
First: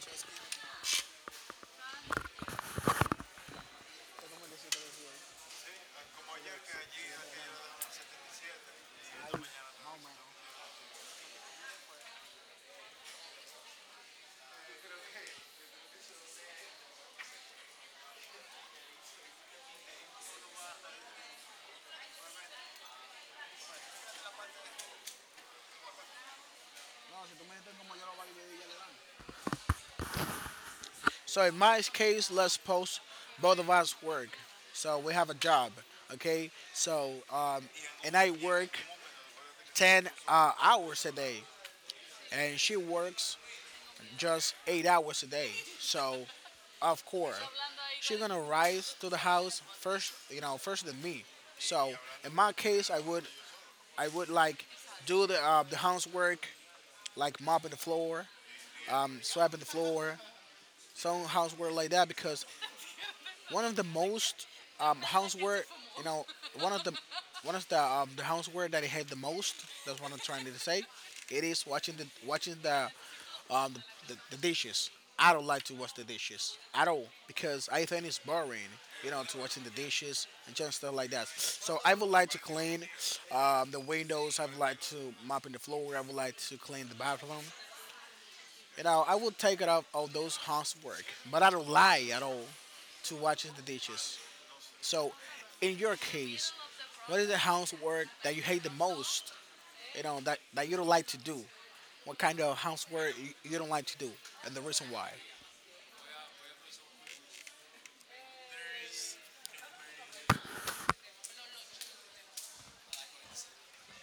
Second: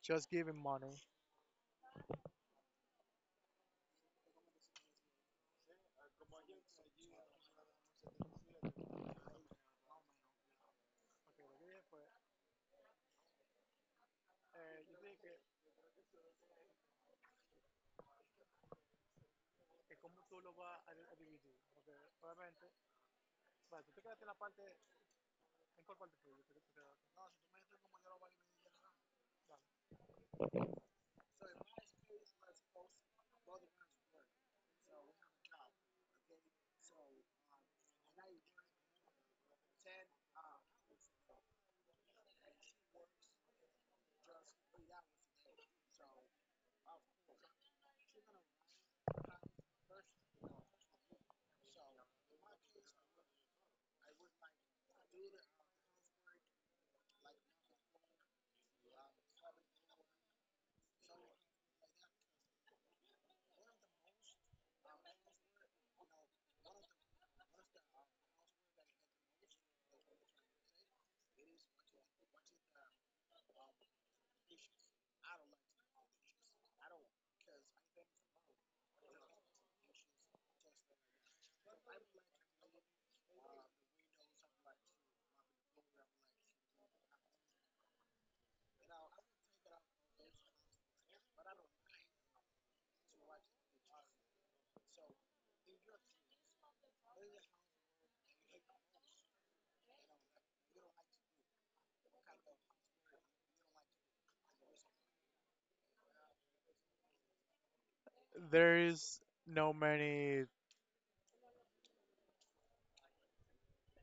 Speaker 2: just giving money.
Speaker 1: So in my case, let's post both of us work. So we have a job, okay? And I work 10 hours a day, and she works just 8 hours a day. So of course, she's gonna rise to the house first, you know, first than me. So in my case, I would like do the housework, like mopping the floor, mm, swiping the floor, some housework like that because one of the most houseware, you know, one of the one of the houseware that I hate the most. That's what I'm trying to say. It is watching the dishes. I don't like to watch the dishes at all because I think it's boring, you know, to watching the dishes and just stuff like that. So I would like to clean the windows. I would like to mopping the floor. I would like to clean the bathroom. You know, I would take it off all those housework, but I don't lie at all to watching the dishes. So, in your case, what is the housework that you hate the most? You know that you don't like to do. What kind of housework you don't like to do, and the reason why?
Speaker 2: There is no many.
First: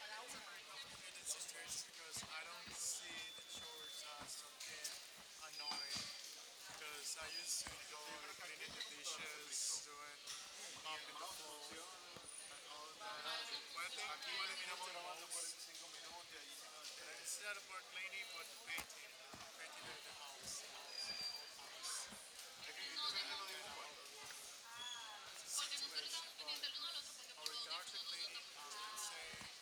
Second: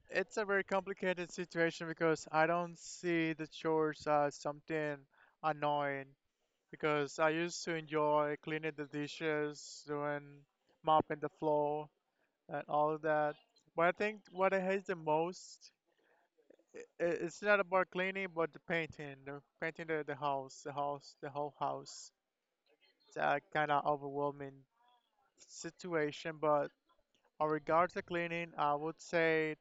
Speaker 2: It's a very complicated situation because I don't see the chores as something annoying because I used to enjoy cleaning the dishes, doing mopping the floor, and all of that. But I think what I hate the most it's not about cleaning, but the painting, the house, the whole house. Kind of overwhelming situation, but in regards to cleaning, I would say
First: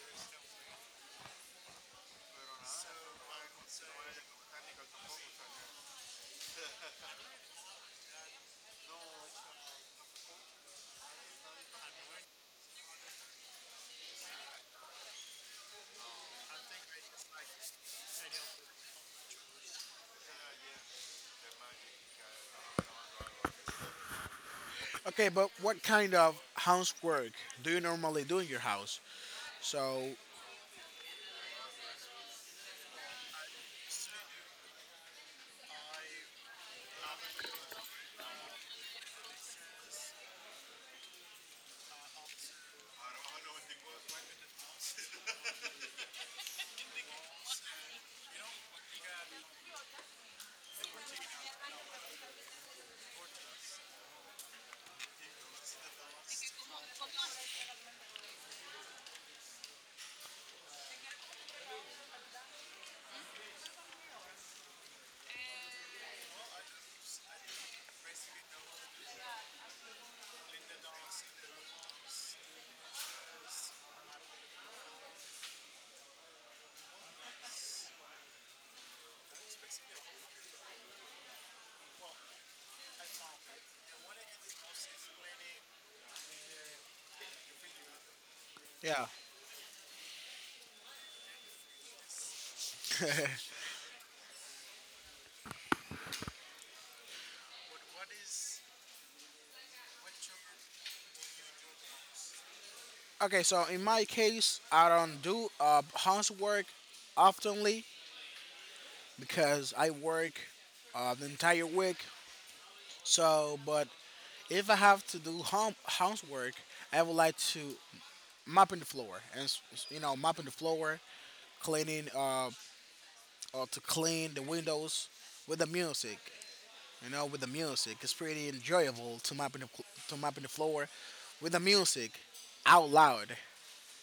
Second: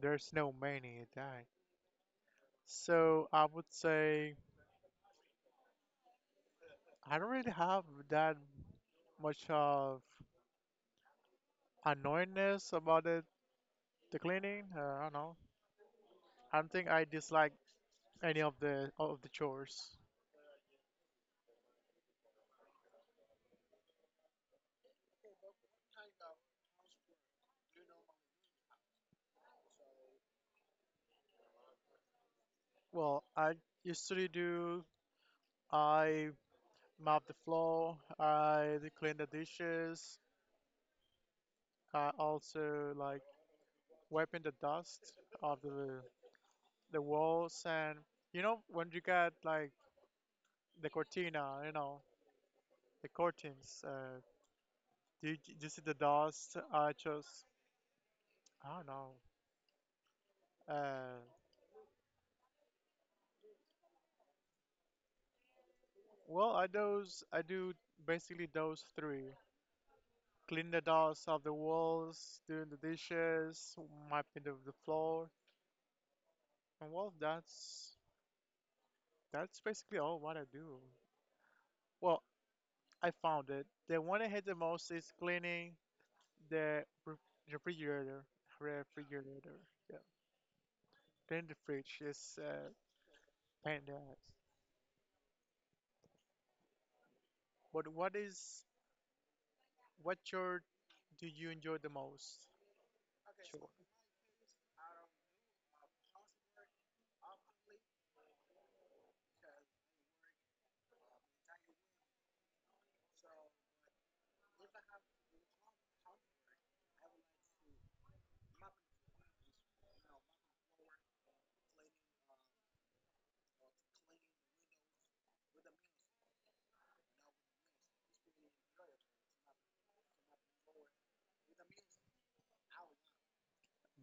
Speaker 2: there's no many that. So I would say I don't really have that much of annoyingness about it, the cleaning. I don't know. I don't think I dislike any of the chores.
Speaker 1: Okay, but what kind of housework do you normally do in your house? So,
Speaker 2: Well, I usually do. I mop the floor. I clean the dishes. I also like wiping the dust of the walls and you know when you got like the cortina you know the curtains do you see the dust? I just i don't know uh well i those I do basically those three. Clean the dust off the walls, doing the dishes, mopping the floor, and well that's basically all what I do. Well, I found it, the one I hate the most is cleaning the refrigerator
Speaker 1: yeah.
Speaker 2: refrigerator. Yeah. Painted fridge is painted. But what genre do you enjoy the most?
Speaker 1: Okay, so
Speaker 2: Sure.
Speaker 1: in my case, I don't do housework oftenly because I work the entire week. So, but if I have to do home housework, I would like to mopping the floor and you know mopping the floor, cleaning to clean the windows with the music. You know, with the music, it's pretty enjoyable to mopping the cl- to mopping the floor with the music out loud.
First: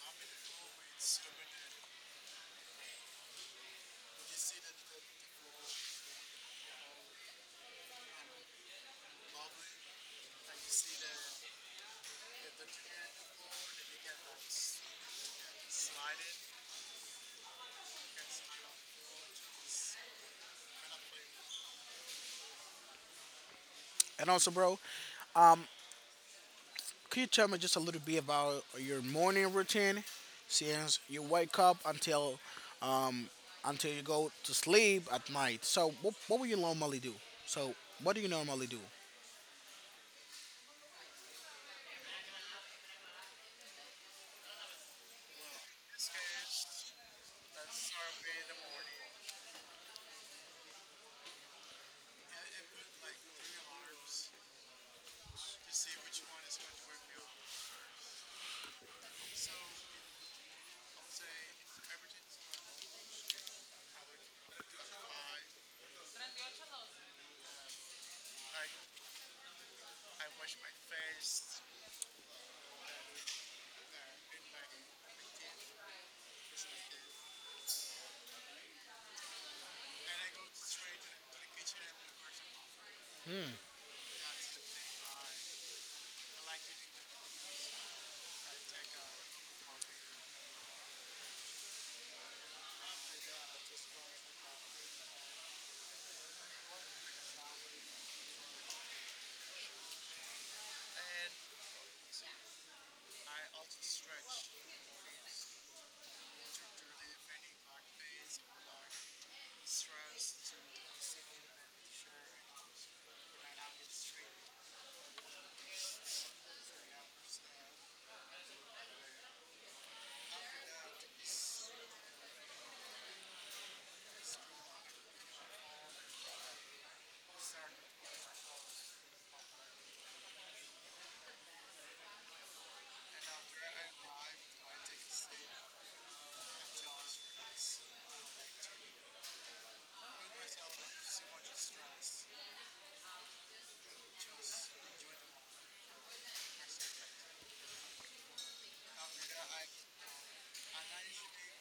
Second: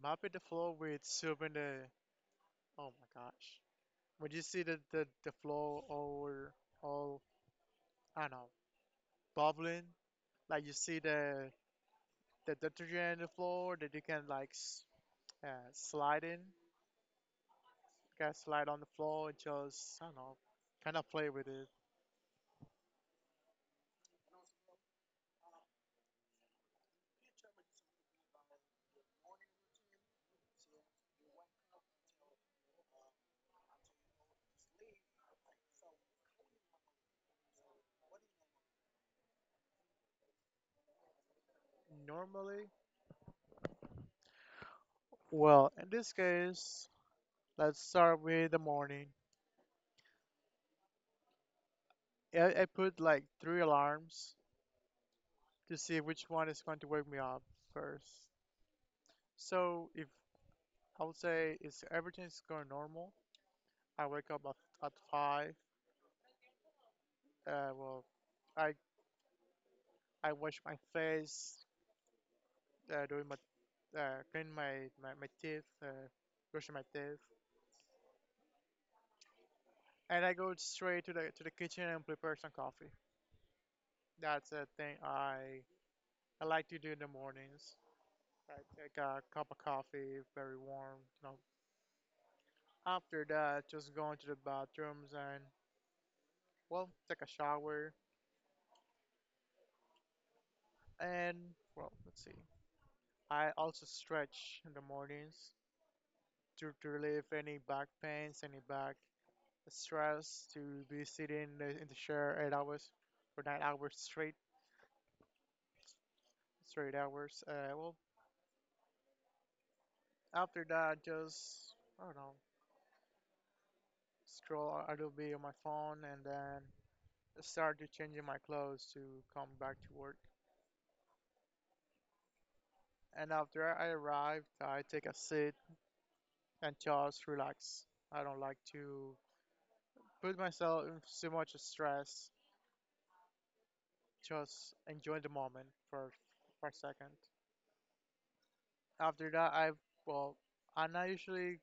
Speaker 2: Mopping the floor with soaping the, oh my gosh. When you see the floor all all I don't know bubbling, like you see the detergent on the floor that you can like uh, slide in, you can slide on the floor and just, I don't know, kind of play with it.
Speaker 1: And also, bro, could you tell me just a little bit about your morning routine? Since you wake up until you go to sleep at night, so what will you normally do? So what do you normally do?
Speaker 2: Normally, well, in this case, let's start with the morning. I put like three alarms to see which one is going to wake me up first. So if I would say is everything's going normal, I wake up at five. Uh, well, I I wash my face, doing my clean my teeth, brushing my teeth, and I go straight to the kitchen and prepare some coffee. That's a thing I like to do in the mornings. I got a cup of coffee, very warm, you know. After that, just going to the bathrooms and well, take a shower and well, let's see. I also stretch in the mornings to relieve any back pains, any back stress. To be sitting in in the chair 8 hours or 9 hours straight hours. After that, just, I don't know, scroll a little bit on my phone and then start to changing my clothes to come back to work. And after I arrived, I take a sit and just relax. I don't like to put myself in so much stress. Just enjoy the moment for a second. After that, well, I'm not usually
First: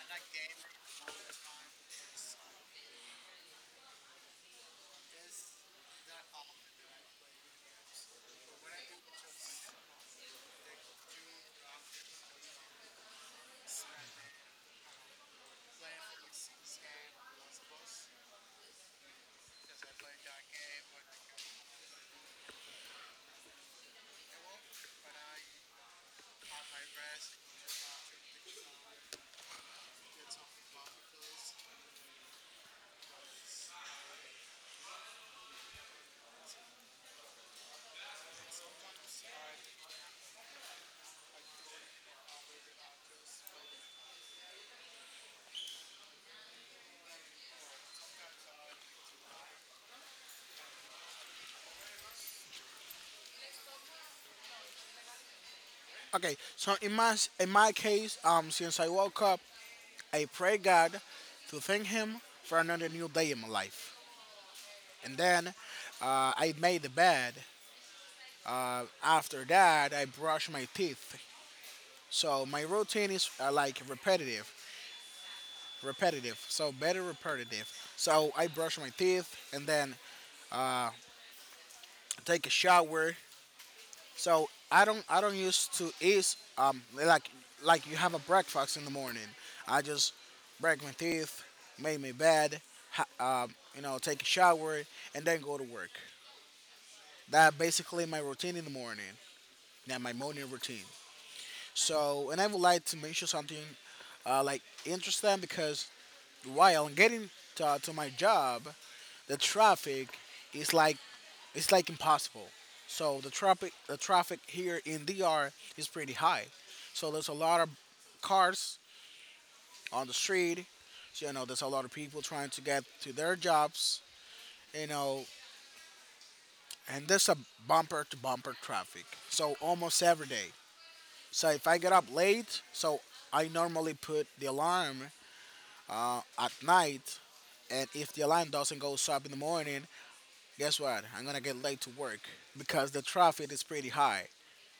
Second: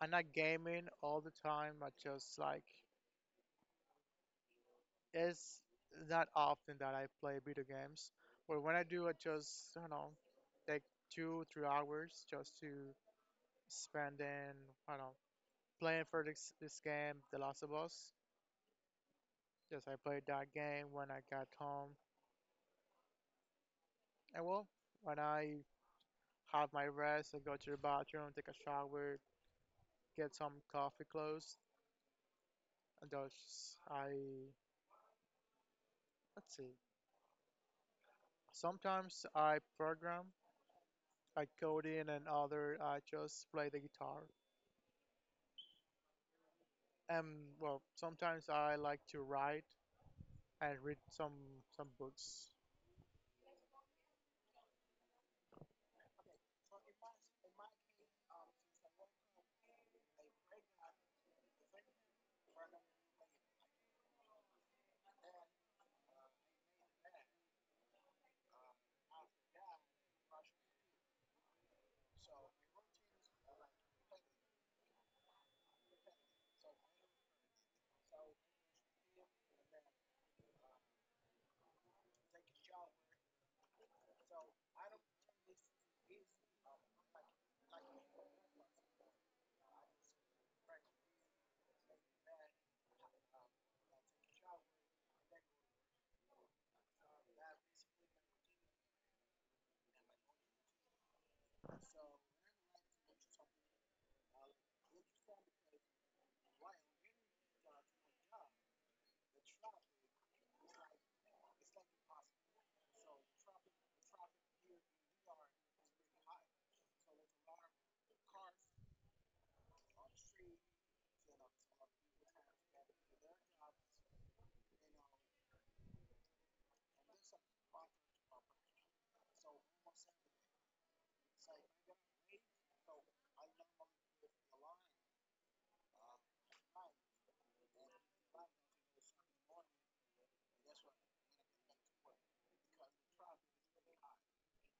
Speaker 2: I'm not gaming all the time. I just like, it's not often that I play video games. But when I do, I just, I don't know, take 2 3 hours just to spend in, I don't know, playing for this game, The Last of Us. Yes, I played that game when I got home. And well, when I have my rest, I go to the bathroom, take a shower, get some coffee clothes, and those I let's see. Sometimes I program, I code in, and other I just play the guitar. And well, sometimes I like to write and read some books.
Speaker 1: Okay, so in my case, since I woke up I pray God to thank Him for another new day in my life. And then I made the bed. After that, I brush my teeth. So my routine is like repetitive. So better repetitive. So I brush my teeth and then take a shower. So I don't used to eat like you have a breakfast in the morning. I just break my teeth, make my bed, take a shower, and then go to work. That basically my routine in the morning. Yeah, my morning routine. So, and I would like to mention something like interesting because while I'm getting to my job, the traffic is like it's like impossible. So the traffic here in D.R. is pretty high. So there's a lot of cars on the street. So, you know, there's a lot of people trying to get to their jobs. You know, and there's a bumper to bumper traffic. So almost every day. So if I get up late, so I normally put the alarm at night, and if the alarm doesn't go so up in the morning, guess what? I'm gonna get late to work because the traffic is pretty high.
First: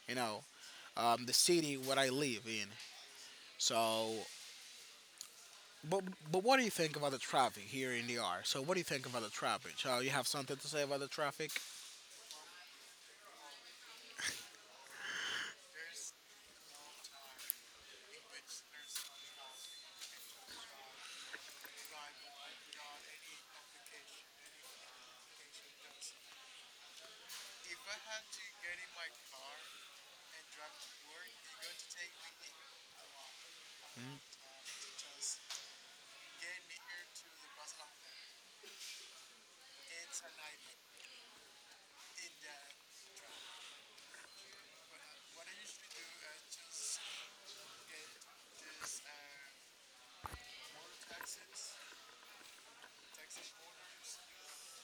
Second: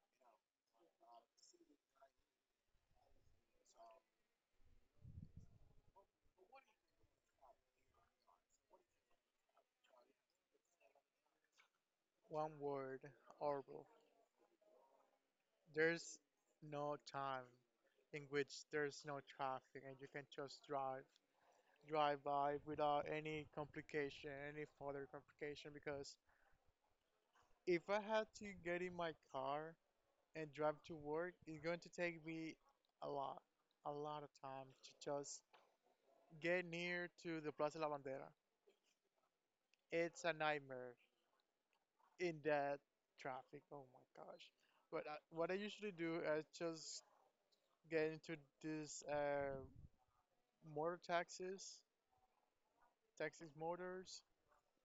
Speaker 1: You know, the city where I live in. So, but but what do you think about the traffic here in the R? So what do you think about the traffic? So you have something to say about the traffic?
Speaker 2: One word, horrible. There's no time in which there's no traffic and you can just drive by without any complication, any further complication. Because if I had to get in my car and drive to work, it's going to take me a lot, a lot of time to just get near to the Plaza La Bandera. It's a nightmare in that traffic. Oh my gosh. But what I usually do is just get into these motor taxis, taxis motors,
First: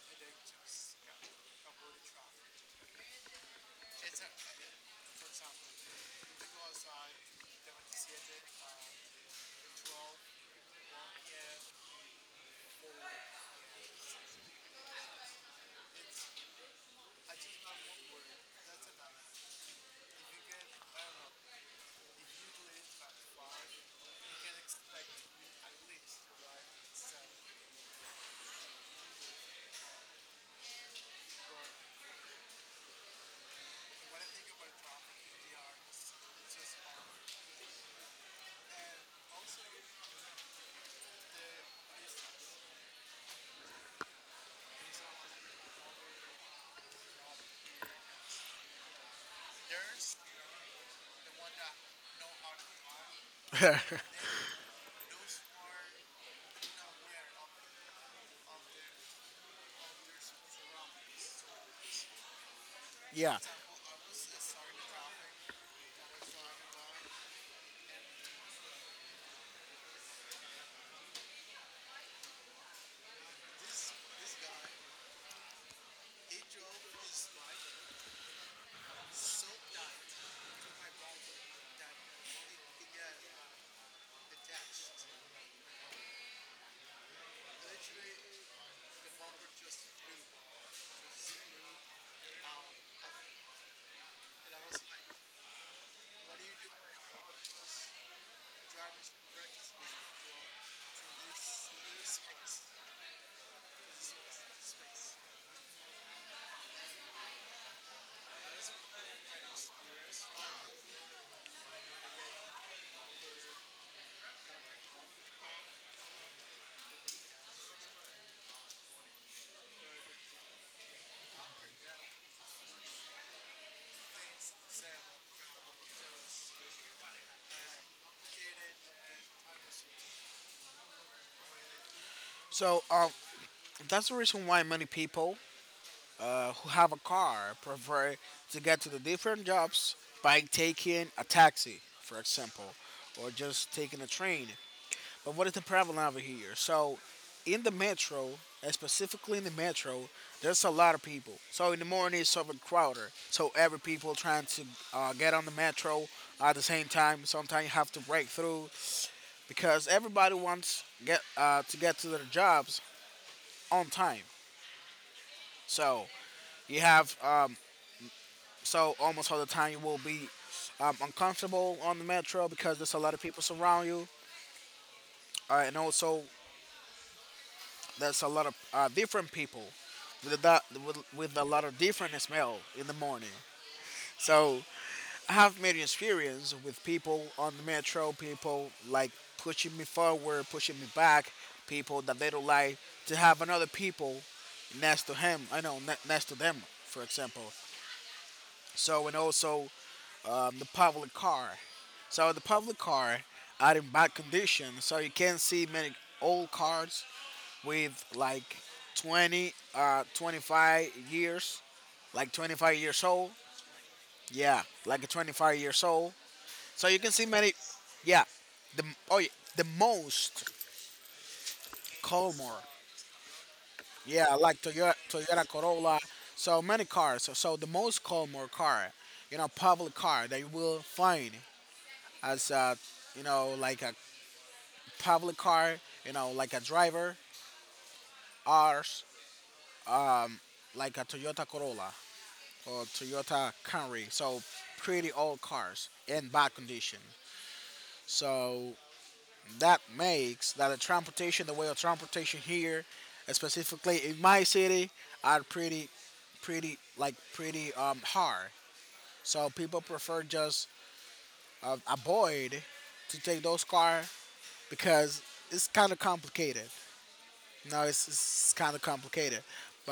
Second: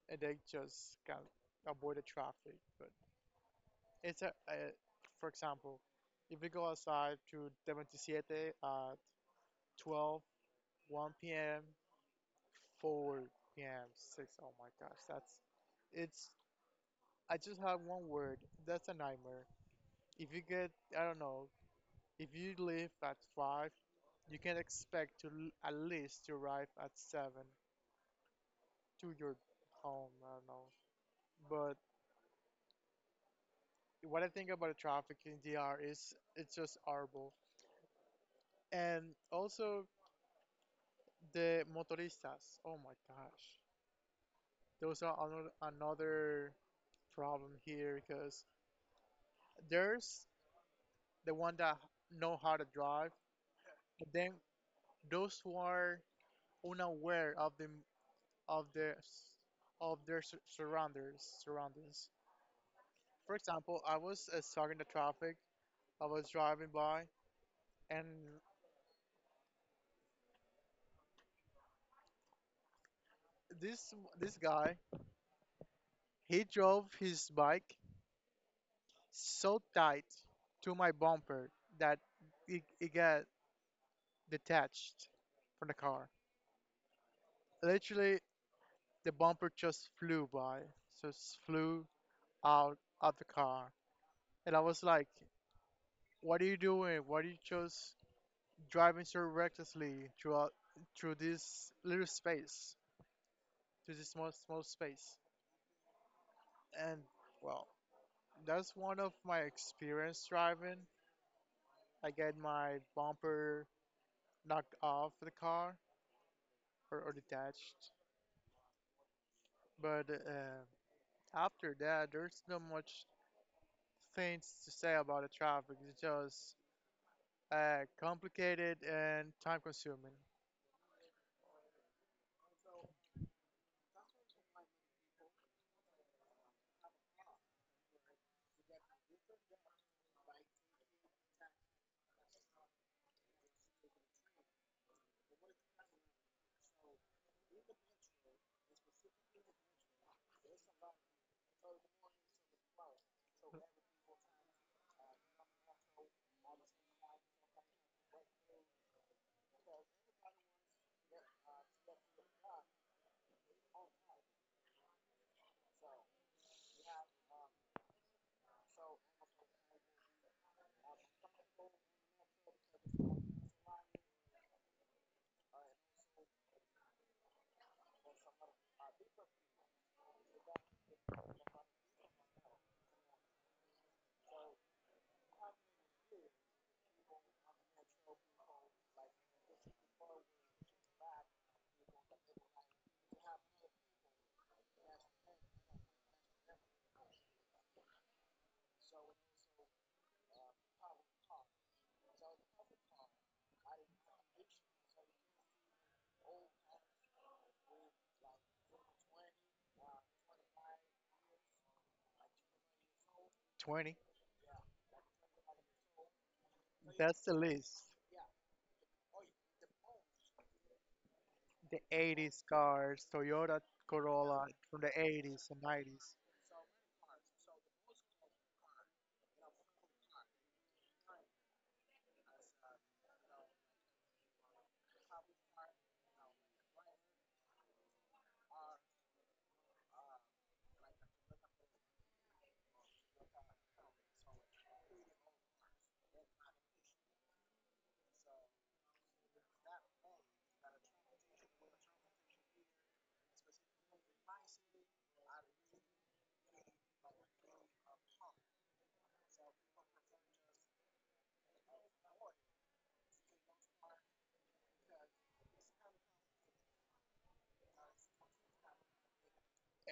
Speaker 2: and they just can avoid the traffic. But it's a, for example, if we go outside to 77 at 12, one p.m., 4 p.m., 6. Oh my gosh, that's it's. I just have one word. That's a nightmare. If you get, I don't know, if you leave at 5, you can expect to at least to arrive at 7 to your home. I don't know. But what I think about the traffic in DR is it's just horrible. And also, the motoristas. Oh my gosh. Those are another problem here because there's the one that know how to drive, but then those who are unaware of their of their surroundings. For
Speaker 1: Yeah.
Speaker 2: example, I was stuck in the traffic. I was driving by, and this this guy, he drove his bike so tight to my bumper that it got detached from the car. Literally, the bumper just flew by, just flew out of the car. And I was like, "What are you doing? Why are you just driving so recklessly throughout through this little space, to this small space?" And well, that's one of my experience driving. I get my bumper knocked off the car or detached, but after that, there's not much things to say about the trial because it's just complicated and time consuming.
Speaker 1: So that's the reason why many people who have a car prefer to get to the different jobs by taking a taxi, for example, or just taking a train. But what is the problem over here? So, in the metro, and specifically in the metro, there's a lot of people. So in the morning, it's overcrowded. So every people trying to get on the metro at the same time. Sometimes you have to break through because everybody wants get to get to their jobs on time. So you have, so almost all the time you will be uncomfortable on the metro because there's a lot of people surround you, and also there's a lot of different people with a lot of different smell in the morning. So I have made experience with people on the metro, people like pushing me forward, pushing me back, people that they don't like to have another people next to him. Next to them, for example. So and also the public car. So the public car are in bad condition. So you can see many old cars with like 20, 25 years, like 25 years old.
Speaker 2: 20.
Speaker 1: Yeah, like a 25 years old. So you can
Speaker 2: That's
Speaker 1: see
Speaker 2: the
Speaker 1: many.
Speaker 2: list.
Speaker 1: Yeah, the oh yeah, the most
Speaker 2: The 80s
Speaker 1: Colmore.
Speaker 2: cars, Toyota
Speaker 1: Yeah,
Speaker 2: Corolla
Speaker 1: like
Speaker 2: from the
Speaker 1: Toyota
Speaker 2: 80s and
Speaker 1: Corolla.
Speaker 2: 90s.
Speaker 1: So many cars. So, so the most Colmore car, you know, public car that you will find as a, you know, like a public car, you know, like a driver, ours like a Toyota Corolla or Toyota Camry. So pretty old cars in bad condition. So that makes that the transportation, the way of transportation here, specifically in my city, are pretty hard. So people prefer just avoid to take those car because it's kind of complicated. No, it's kind of complicated,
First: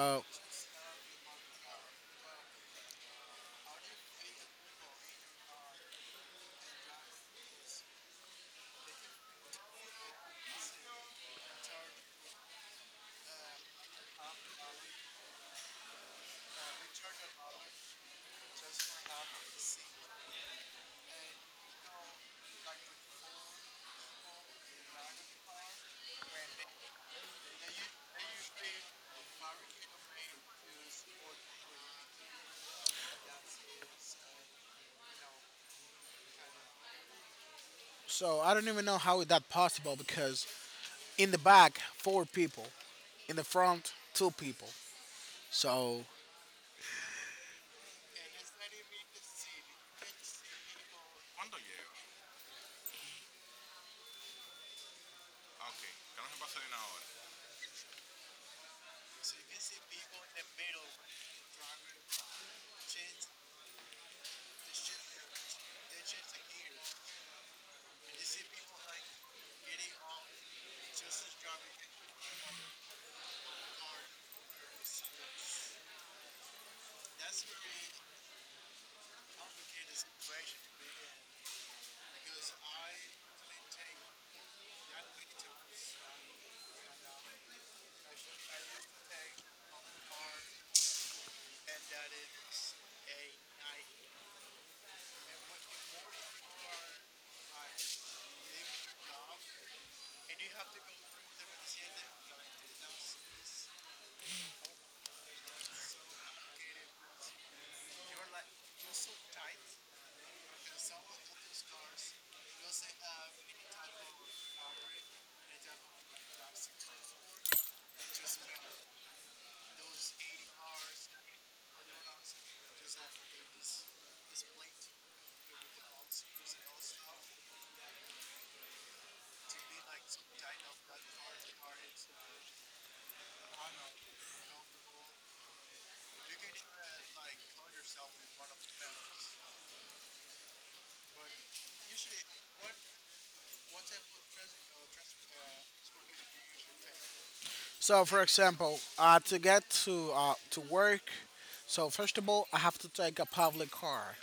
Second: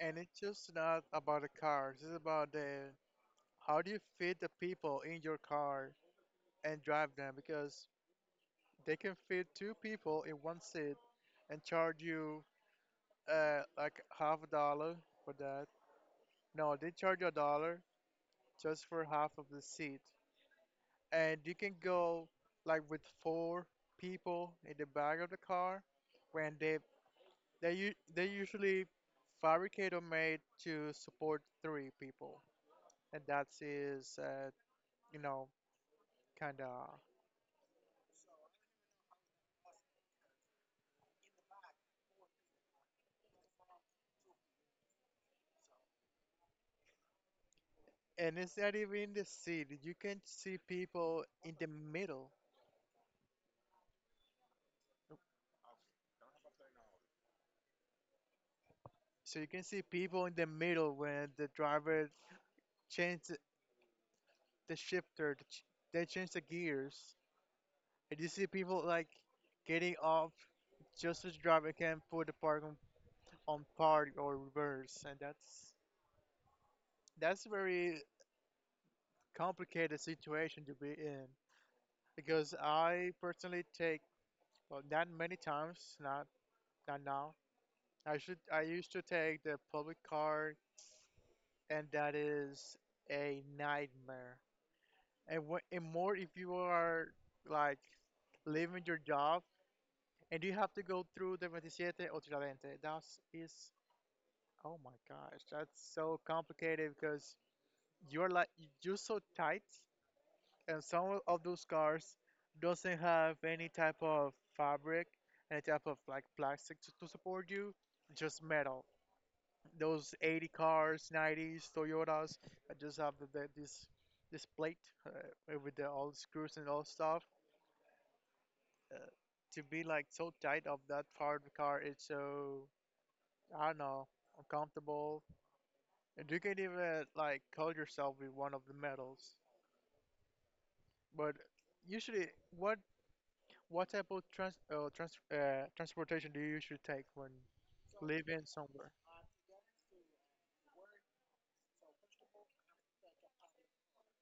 Speaker 2: And it's just not about the cars, it's about the how do you fit the people in your car and drive them because they can fit two people in one seat and charge you like half a dollar for that. No, they charge you a dollar just for half of the seat. And you can go like with four people in the back of the car when they usually fabricate or made to support three people. And that is you know, kind of.
Speaker 1: so I don't even know how is that possible because in the back four people, in the front two people. So
Speaker 2: And it's not even in the seat. You can see people in the middle. So you can see people in the middle when the driver changes the shifter, they change the gears. And you see people like getting off just to drive again, can put the park on park or reverse, and that's very complicated situation to be in because I personally take, well, not many times, not now. I used to take the public car, and that is a nightmare. And and more if you are like leaving your job and you have to go through the 27 or Tiradentes. That is, oh my gosh, that's so complicated because you're like you're so tight, and some of those cars doesn't have any type of fabric, any type of like plastic to support you, just metal. Those 80 cars, 90s Toyotas, I just have this plate uh, with the all the screws and all stuff. Uh, to be like so tight of that part of the car, it's so, I don't know, uncomfortable. And you can even like call yourself with one of the metals. But usually, what what type of transportation do you usually take when
Speaker 1: for
Speaker 2: living
Speaker 1: example,
Speaker 2: somewhere?
Speaker 1: to get to work, so first of all I have to take a public car,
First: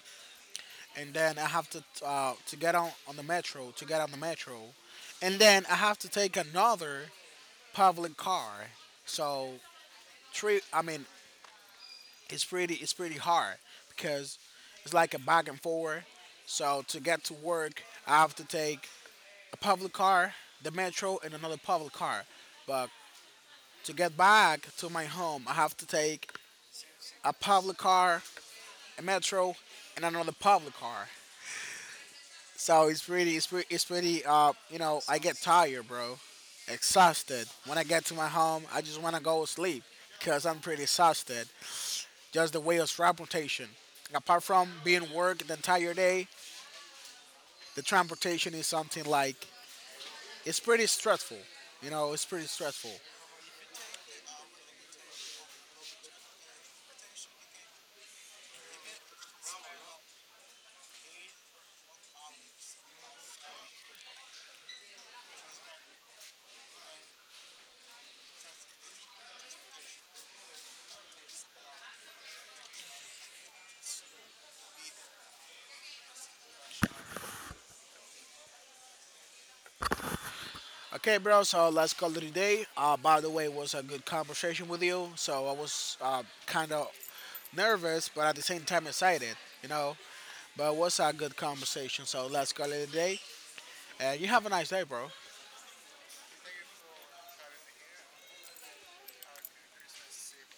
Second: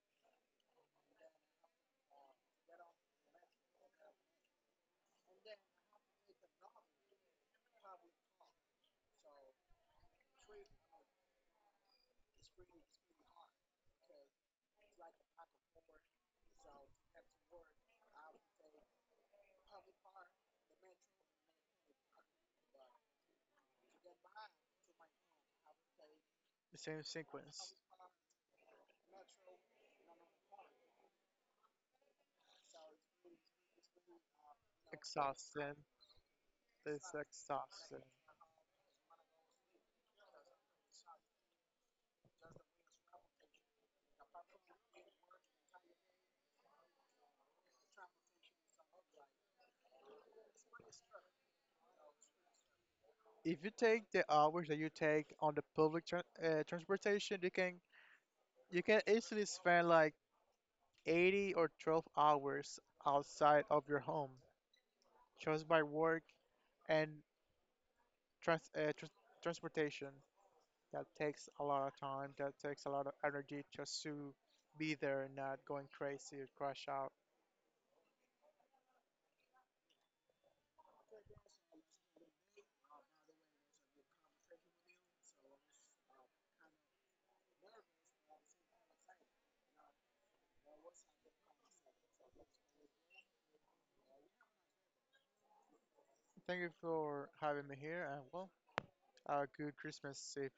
Speaker 1: and then I have to get on the metro, and then I have to take another public car. So I mean it's pretty hard because it's like a back and forth. So to get to work, I have to take a public car, the metro, and another public car. But to get back to my home, I have to take
Speaker 2: The same
Speaker 1: a
Speaker 2: sequence.
Speaker 1: public car, a metro, and another public car. So it's pretty. You know, I get
Speaker 2: Exhausting.
Speaker 1: tired, bro,
Speaker 2: It's
Speaker 1: exhausted. When I
Speaker 2: exhausting.
Speaker 1: get to my home, I just want to go sleep because I'm pretty exhausted. Just the way of transportation. Apart from being work the entire day, the transportation is something like it's pretty stressful. You know, it's pretty stressful.
Speaker 2: If you take the hours that you take on the public transportation, you can easily spend like 80 or 12 hours outside of your home. Just by work and trans- uh, tr- transportation that takes a lot of time, that takes a lot of energy just to be there and not going crazy or crash out.
Speaker 1: Okay, bro. So let's call it a day. By the way, it was a good conversation with you. So I was kind of nervous, but at the same time excited, you know. But it was a good conversation. So let's call it a day. And you have a nice day, bro.
Speaker 2: Thank you for having me here, and well, a good Christmas if